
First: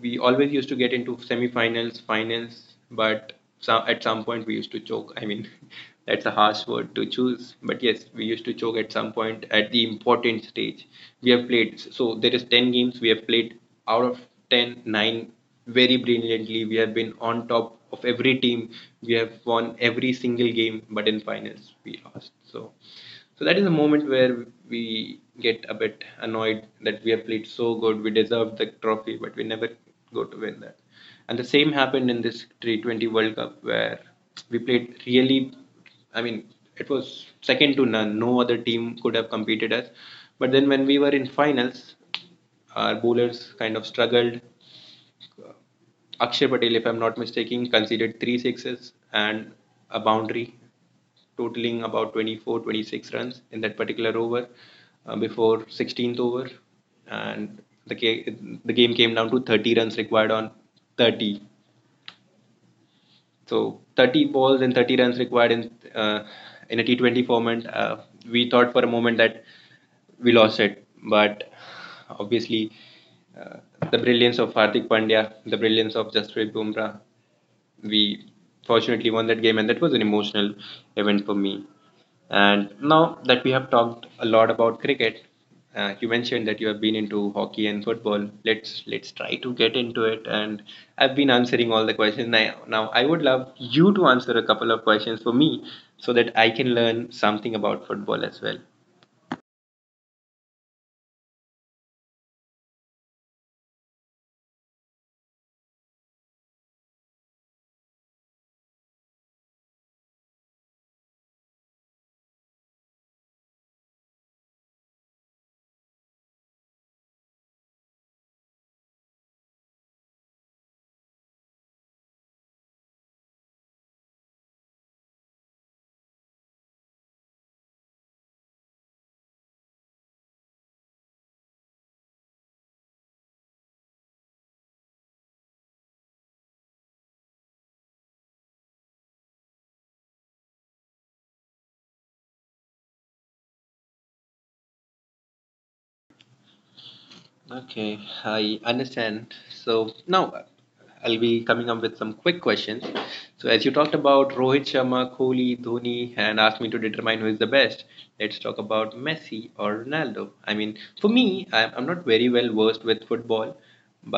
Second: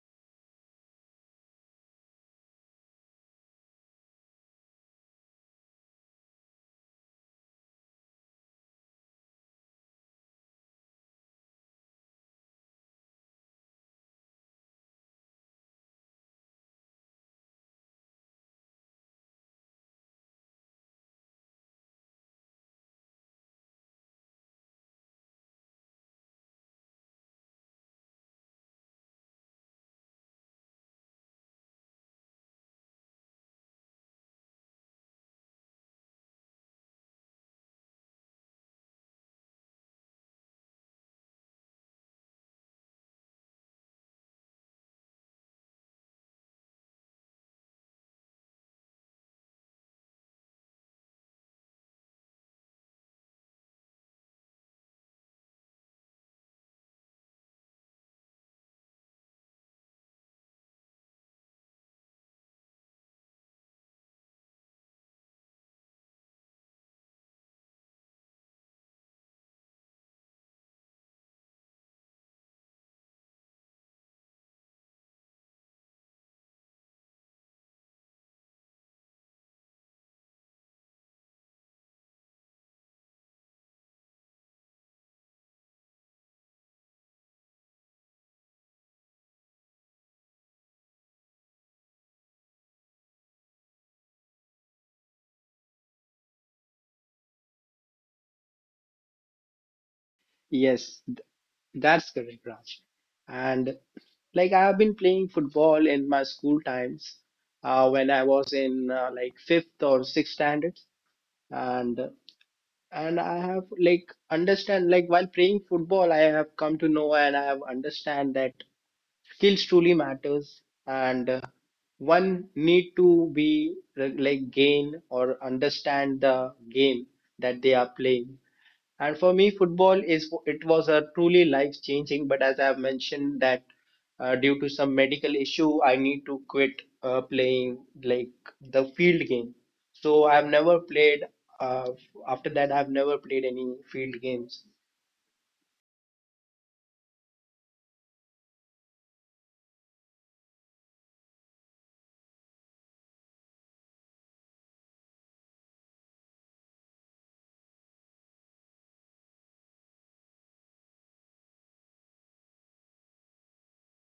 B: We always used to get into semi-finals, finals, but at some point we used to choke. I mean, that's a harsh word to choose, but yes, we used to choke at some point at the important stage. We have played, so there is 10 games we have played out of 10, 9 very brilliantly. We have been on top of every team. We have won every single game, but in finals we lost. So that is a moment where we get a bit annoyed that we have played so good, we deserved the trophy, but we never go to win that. And the same happened in this T20 World Cup where we played really. I mean, it was second to none. No other team could have competed us. But then when we were in finals, our bowlers kind of struggled. Akshay Patel, if I'm not mistaken, conceded three sixes and a boundary, totaling about 24, 26 runs in that particular over, before 16th over. And the game came down to 30 runs required on 30. So 30 balls and 30 runs required in a T20 format. We thought for a moment that we lost it, but obviously uh, the brilliance of Hardik Pandya, the brilliance of Jasprit Bumrah, we fortunately won that game, and that was an emotional event for me. And now that we have talked a lot about cricket, you mentioned that you have been into hockey and football. Let's try to get into it. And I've been answering all the questions. Now I would love you to answer a couple of questions for me, so that I can learn something about football as well.
A: Yes, that's correct, Raj. And like, I have been playing football in my school times when I was in fifth or sixth standard, and I have like understand like while playing football, I have come to know and I have understand that skills truly matters and one need to be gain or understand the game that they are playing and for me football is it was a truly life changing. But as I have mentioned that due to some medical issue I need to quit playing like the field game. So I've never played uh, after that I've never played any field games.
B: Okay, I understand. So now I'll be coming up with some quick questions. So as you talked about Rohit Sharma, Kohli, Dhoni, and asked me to determine who is the best, let's talk about Messi or Ronaldo. I mean, for me, I'm not very well versed with football,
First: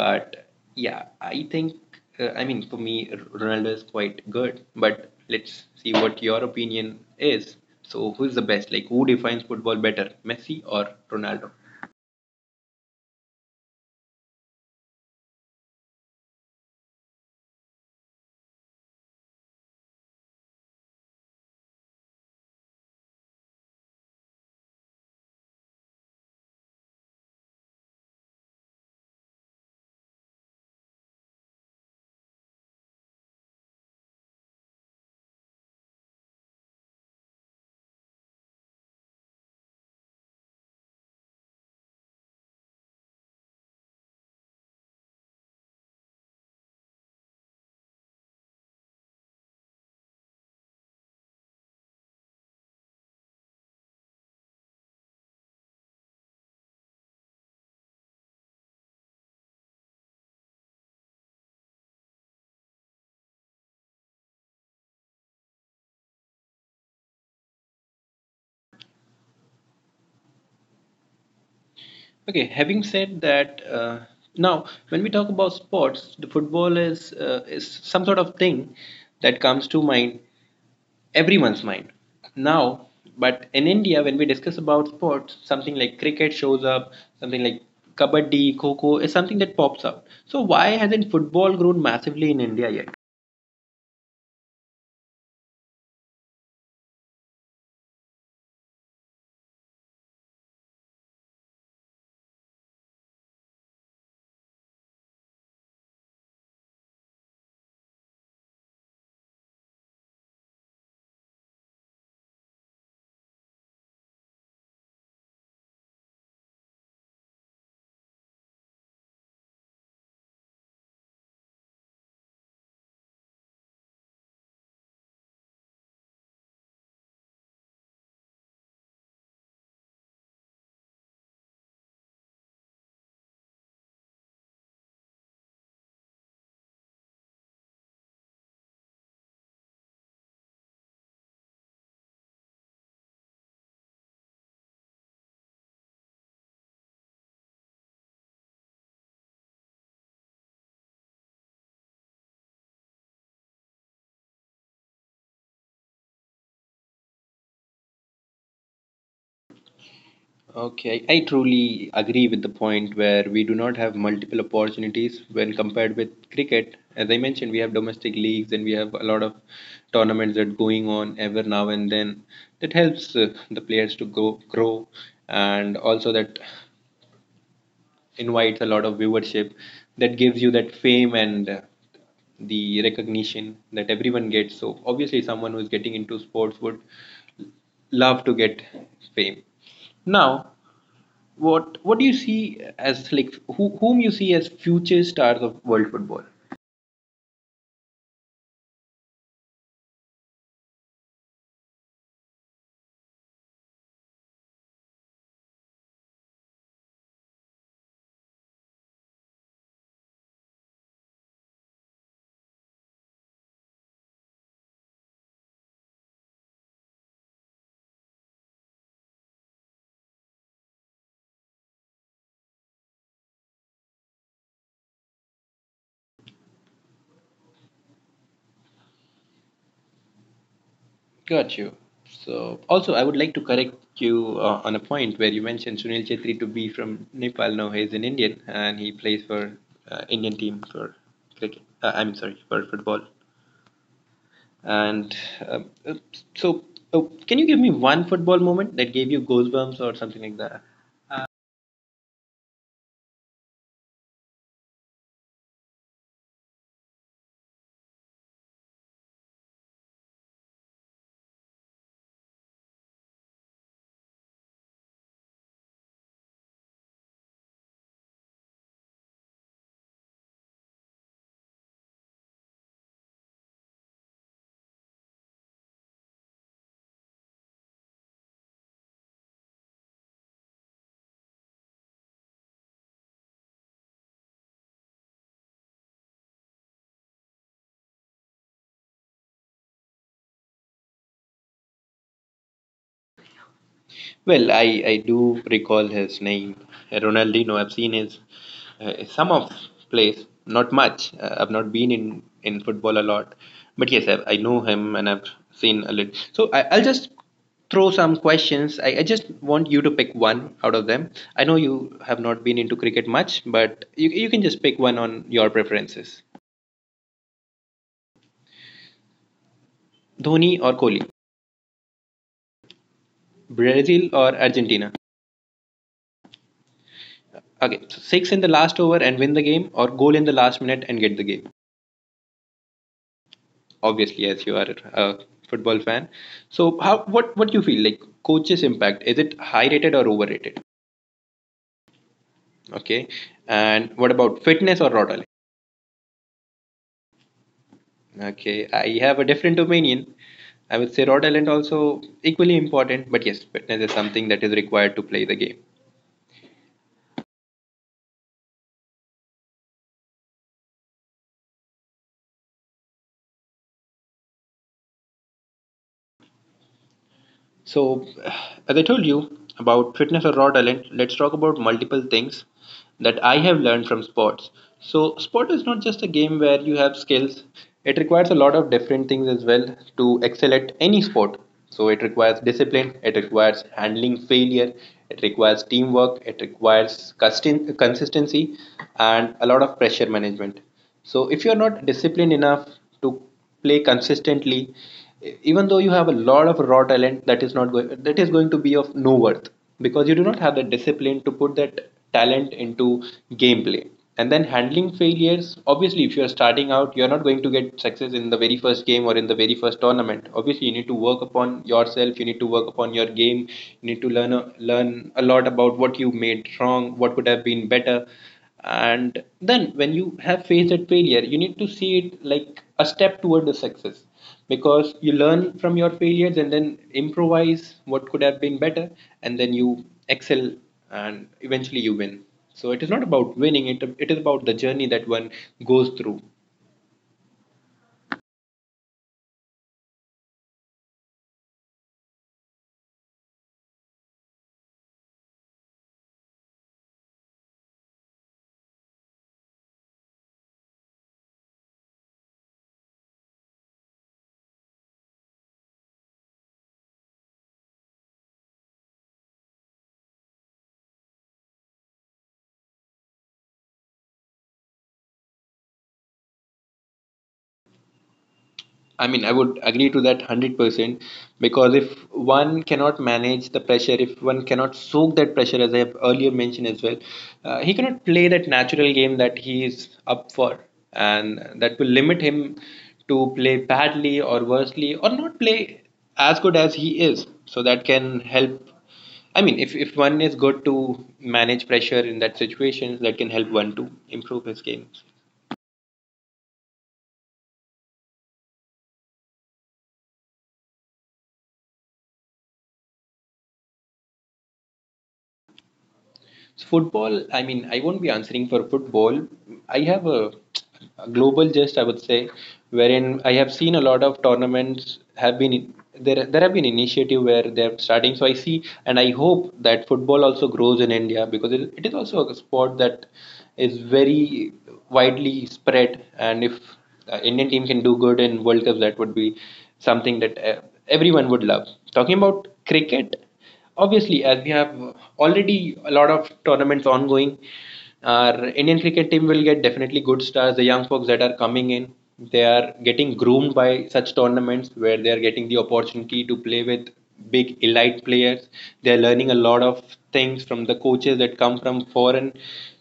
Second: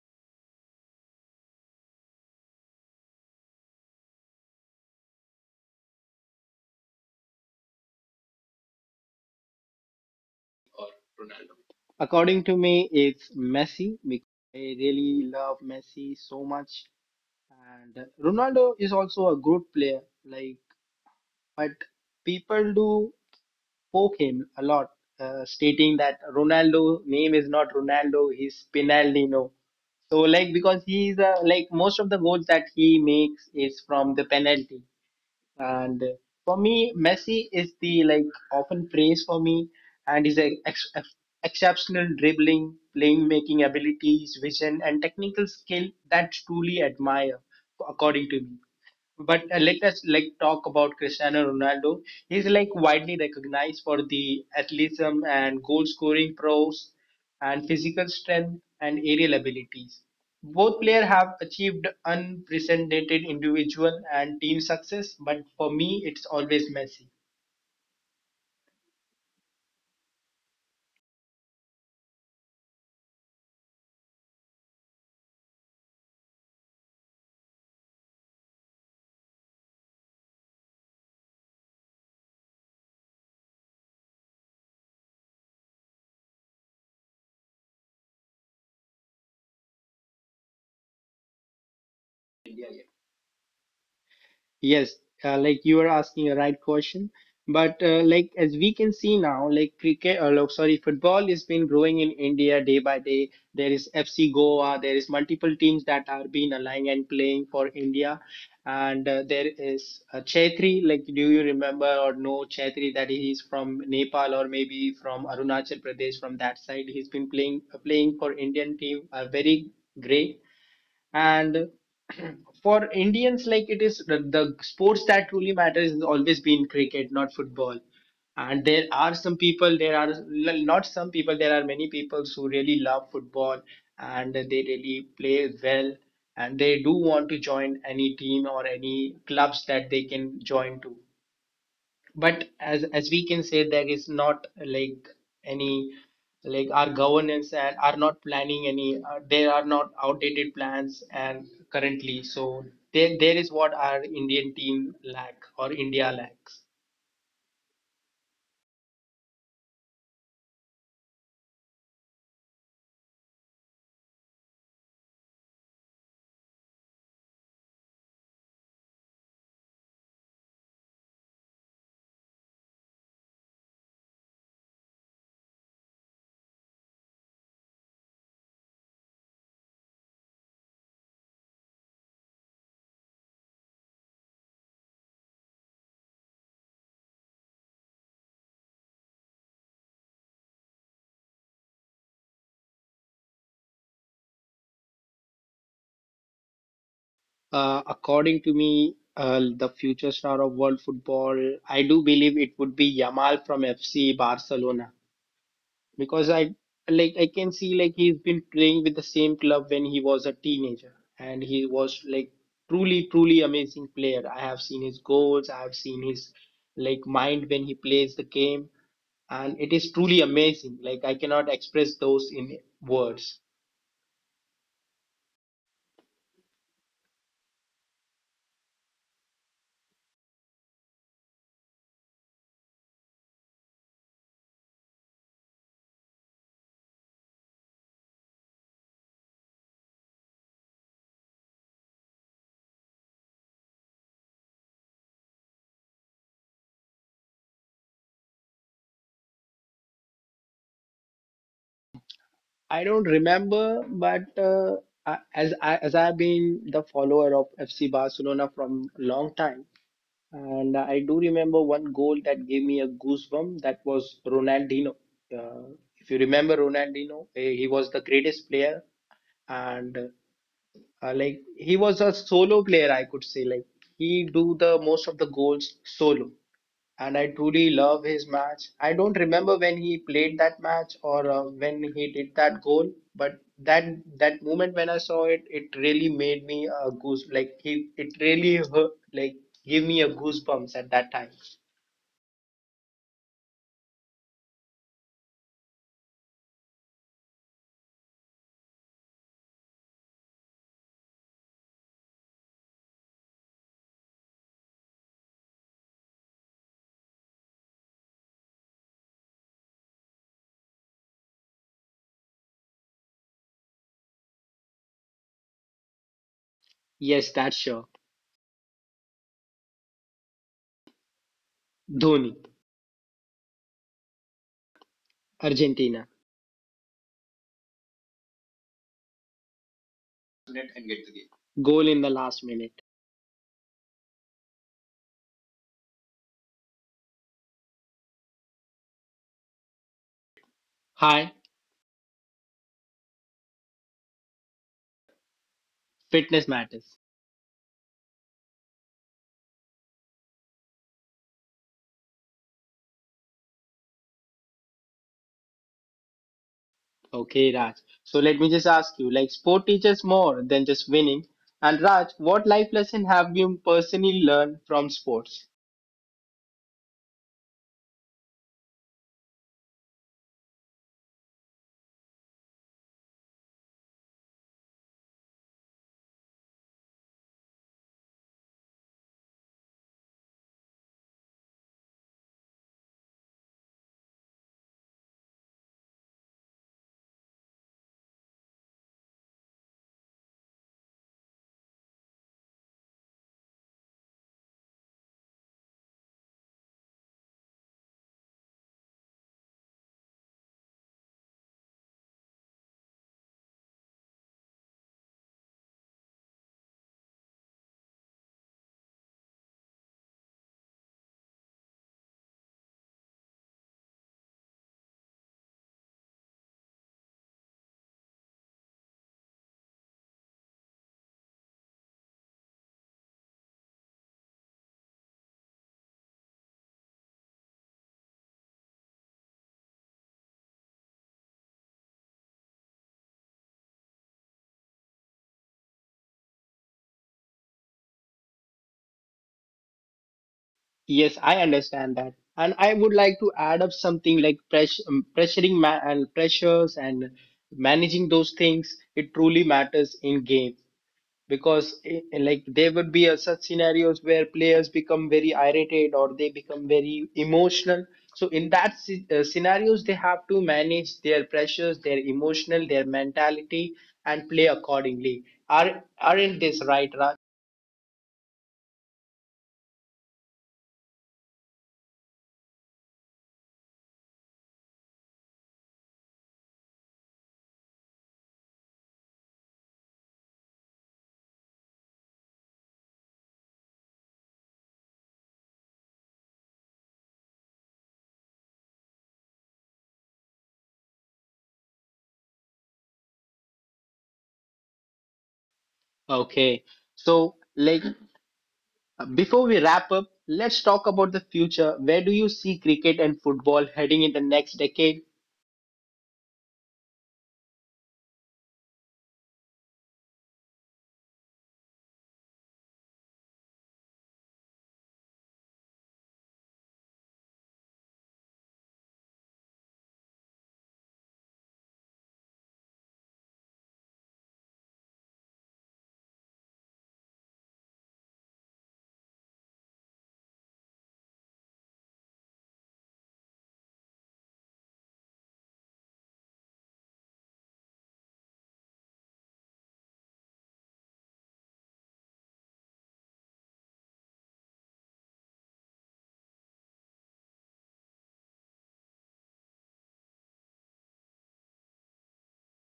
B: but yeah, I think I mean, for me Ronaldo is quite good. But let's see what your opinion is. So who is the best? Like who defines football better, Messi
A: Or
B: or Ronaldo?
A: Ronaldo. According to me it's Messi because I really love Messi so much. And Ronaldo is also a good player, like, but people do poke him a lot, stating that Ronaldo name is not Ronaldo, he's Pinaldino. So, like, because he is a, like most of the goals that he makes is from the penalty. And for me, Messi is the like often praised for me, and his exceptional dribbling, playing making abilities, vision, and technical skill that truly admire, according to me. But let us like talk about Cristiano Ronaldo. He's like widely recognized for the athleticism and goal scoring prowess, and physical strength and aerial abilities. Both players have achieved unprecedented individual and team success, but for me it's always Messi.
B: Okay, having said that, now when we talk about sports, the football is is some sort of thing that comes to mind, everyone's mind, now. But in India, when we discuss about sports, something like cricket shows up, something like kabaddi, kho kho is something that pops up. So why hasn't football grown massively in India yet?
A: Yes, like you are asking a right question, but like as we can see now, like cricket, or look, sorry, football has been growing in India day by day. There is FC Goa, there is multiple teams that are being aligned and playing for India, and there is Chaitri. Like, do you remember or know Chaitri that he is from Nepal or maybe from Arunachal Pradesh from that side? He's been playing playing for Indian team, very great. And for Indians, like it is the sports that truly matters has always been cricket, not football. And there are some people, there are l- not some people, there are many people who really love football and they really play well and they do want to join any team or any clubs that they can join to. But as we can say there is not like any like our governance and are not planning any there are not outdated plans and currently so there is what our Indian team lack or India lacks.
B: Okay, I truly agree with the point where we do not have multiple opportunities when compared with cricket. As I mentioned, we have domestic leagues and we have a lot of tournaments that going on ever now and then. That helps the players to go grow, and also that invites a lot of viewership. That gives you that fame and the recognition that everyone gets. So obviously, someone who is getting into sports would love to get fame. Now, what do you see as like whom you see as future stars of world football?
A: According to me the future star of world football I do believe it would be Yamal from FC Barcelona because I like I can see like he's been playing with the same club when he was a teenager and he was like truly amazing player. I have seen his goals, I have seen his like mind when he plays the game and it is truly amazing. Like I cannot express those in words.
B: Got you. So also, I would like to correct you on a point where you mentioned Sunil Chetri to be from Nepal. No, he's an Indian and he plays for Indian team for cricket. I'm sorry, for football. And um, uh, so, uh, can you give me one football moment that gave you goosebumps or something like that?
A: I don't remember but as as I've been the follower of FC Barcelona from long time. And I do remember one goal that gave me a goosebump. That was Ronaldinho. Uh, if you remember Ronaldinho, eh, he was the greatest player, and like he was a solo player, I could say. Like he do the most of the goals solo and I truly love his match. I don't remember when he played that match or when he did that goal, but that moment when I saw it, it really made me a goose. Like he, it really hurt, like gave me a goosebumps at that time.
B: Well, I do recall his name, Ronaldinho. I've seen his some of plays, not much. I've not been in football a lot, but yes, I know him and I've seen a little. So I'll just throw some questions. I just want you to pick one out of them. I know you have not been into cricket much, but you can just pick one on your preferences.
A: Yes, that's sure.
B: Dhoni or Kohli,
A: Dhoni.
B: Brazil or Argentina.
A: Argentina.
B: Okay, so six in the last over and win the game, or goal in the last minute and
A: And
B: get the
A: get the
B: game.
A: game. Goal in the last minute.
B: Obviously, as you are a football fan, so how, what do you feel like coaches impact, is it high rated or overrated?
A: Hi.
B: Okay. And what about fitness or Rod Allen?
A: Fitness matters.
B: Okay, I have a different opinion. I would say Rod Allen also equally important, but yes, fitness is something that is required to play the game.
A: Okay, Raj. So let me just ask you, like sport teaches more than just winning. And Raj, what life lesson have you personally learned from sports?
B: So, as I told you about fitness or raw talent, let's talk about multiple things that I have learned from sports. So, sport is not just a game where you have skills, it requires a lot of different things as well to excel at any sport. So, it requires discipline, it requires handling failure, it requires teamwork, it requires consistency, and a lot of pressure management. So if you're not disciplined enough to play consistently, even though you have a lot of raw talent, that is not going that is going to be of no worth because you do not have the discipline to put that talent into gameplay. And then handling failures, obviously, if you're starting out, you're not going to get success in the very first game or in the very first tournament. Obviously, you need to work upon yourself, you need to work upon your game, you need to learn a lot about what you made wrong, what could have been better, and then when you have faced that failure, you need to see it like a step toward the success, because you learn from your failures and then improvise what could have been better, and then you excel and eventually you win. So it is not about winning, it is about the journey that one goes through.
A: Yes, I understand that. And I would like to add up something like pressuring and pressures and managing those things. It truly matters in game. Because eh, like there would be a, such scenarios where players become very irritated or they become very emotional so in that scenarios they have to manage their pressures their emotional their mentality and play accordingly. Are aren't this right Raj?
B: I mean, I would agree to that 100%, because if one cannot manage the pressure, if one cannot soak that pressure, as I have earlier mentioned as well, he cannot play that natural game that he is up for. And that will limit him to play badly or worsely or not play as good as he is. So that can help. I mean, if one is good to manage pressure in that situation, that can help one to improve his games.
A: Okay, so like before we wrap up let's talk about the future. Where do you see cricket and football heading in the next decade?
B: So football, I mean, I won't be answering for football. I have a global gist, I would say, wherein I have seen a lot of tournaments have been there. There have been initiative where they're starting. So I see, and I hope that football also grows in India because it is also a sport that is very widely spread. And if Indian team can do good in World Cups, that would be something that everyone would love. Talking about cricket. Obviously, as we have already a lot of tournaments ongoing, our Indian cricket team will get definitely good stars. The young folks that are coming in, they are getting groomed by such tournaments where they are getting the opportunity to play with big elite players. They are learning a lot of things from the coaches that come from foreign.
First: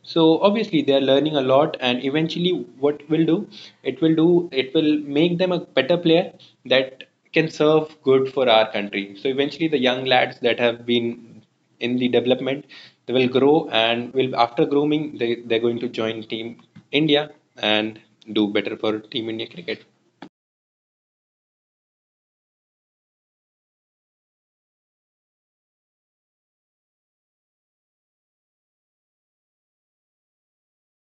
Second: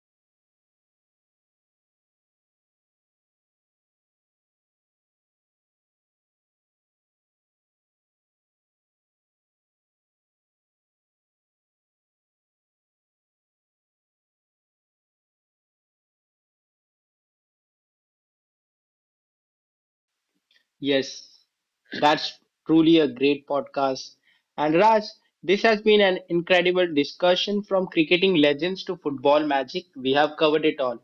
B: So obviously they are learning a lot, and eventually, what will do? It will do. It will make them a better player. That can serve good for our country. So eventually, the young lads that have been in the development, they will grow and will, after grooming, they're going to join Team India and do better for Team India cricket.
A: Yes. That's truly a great podcast. And Raj, this has been an incredible discussion from cricketing legends to football magic. We have covered it all.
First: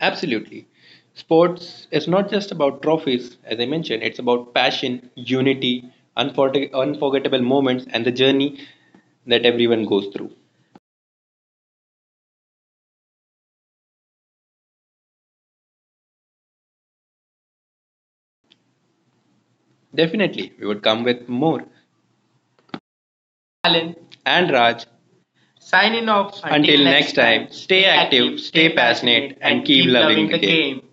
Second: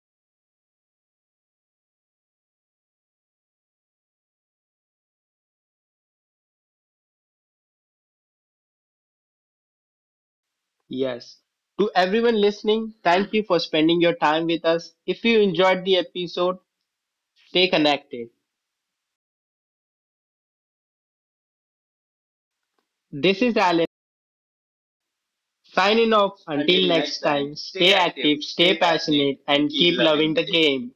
B: Absolutely, sports is not just about trophies. As I mentioned, it's about passion, unity, unforgettable moments, and the journey that everyone goes through.
A: Yes. To everyone listening, thank you for spending your time with us. If you enjoyed the episode, stay connected.
B: Definitely, we would come with more.
A: This is Alan
B: Alan and Raj signing
A: signing off.
B: off. Until
A: Until
B: until next
A: next
B: time,
A: time,
B: stay
A: stay
B: active,
A: active,
B: stay
A: stay
B: passionate,
A: passionate,
B: and
A: and
B: keep
A: keep
B: loving
A: loving
B: the
A: the
B: game.
A: game.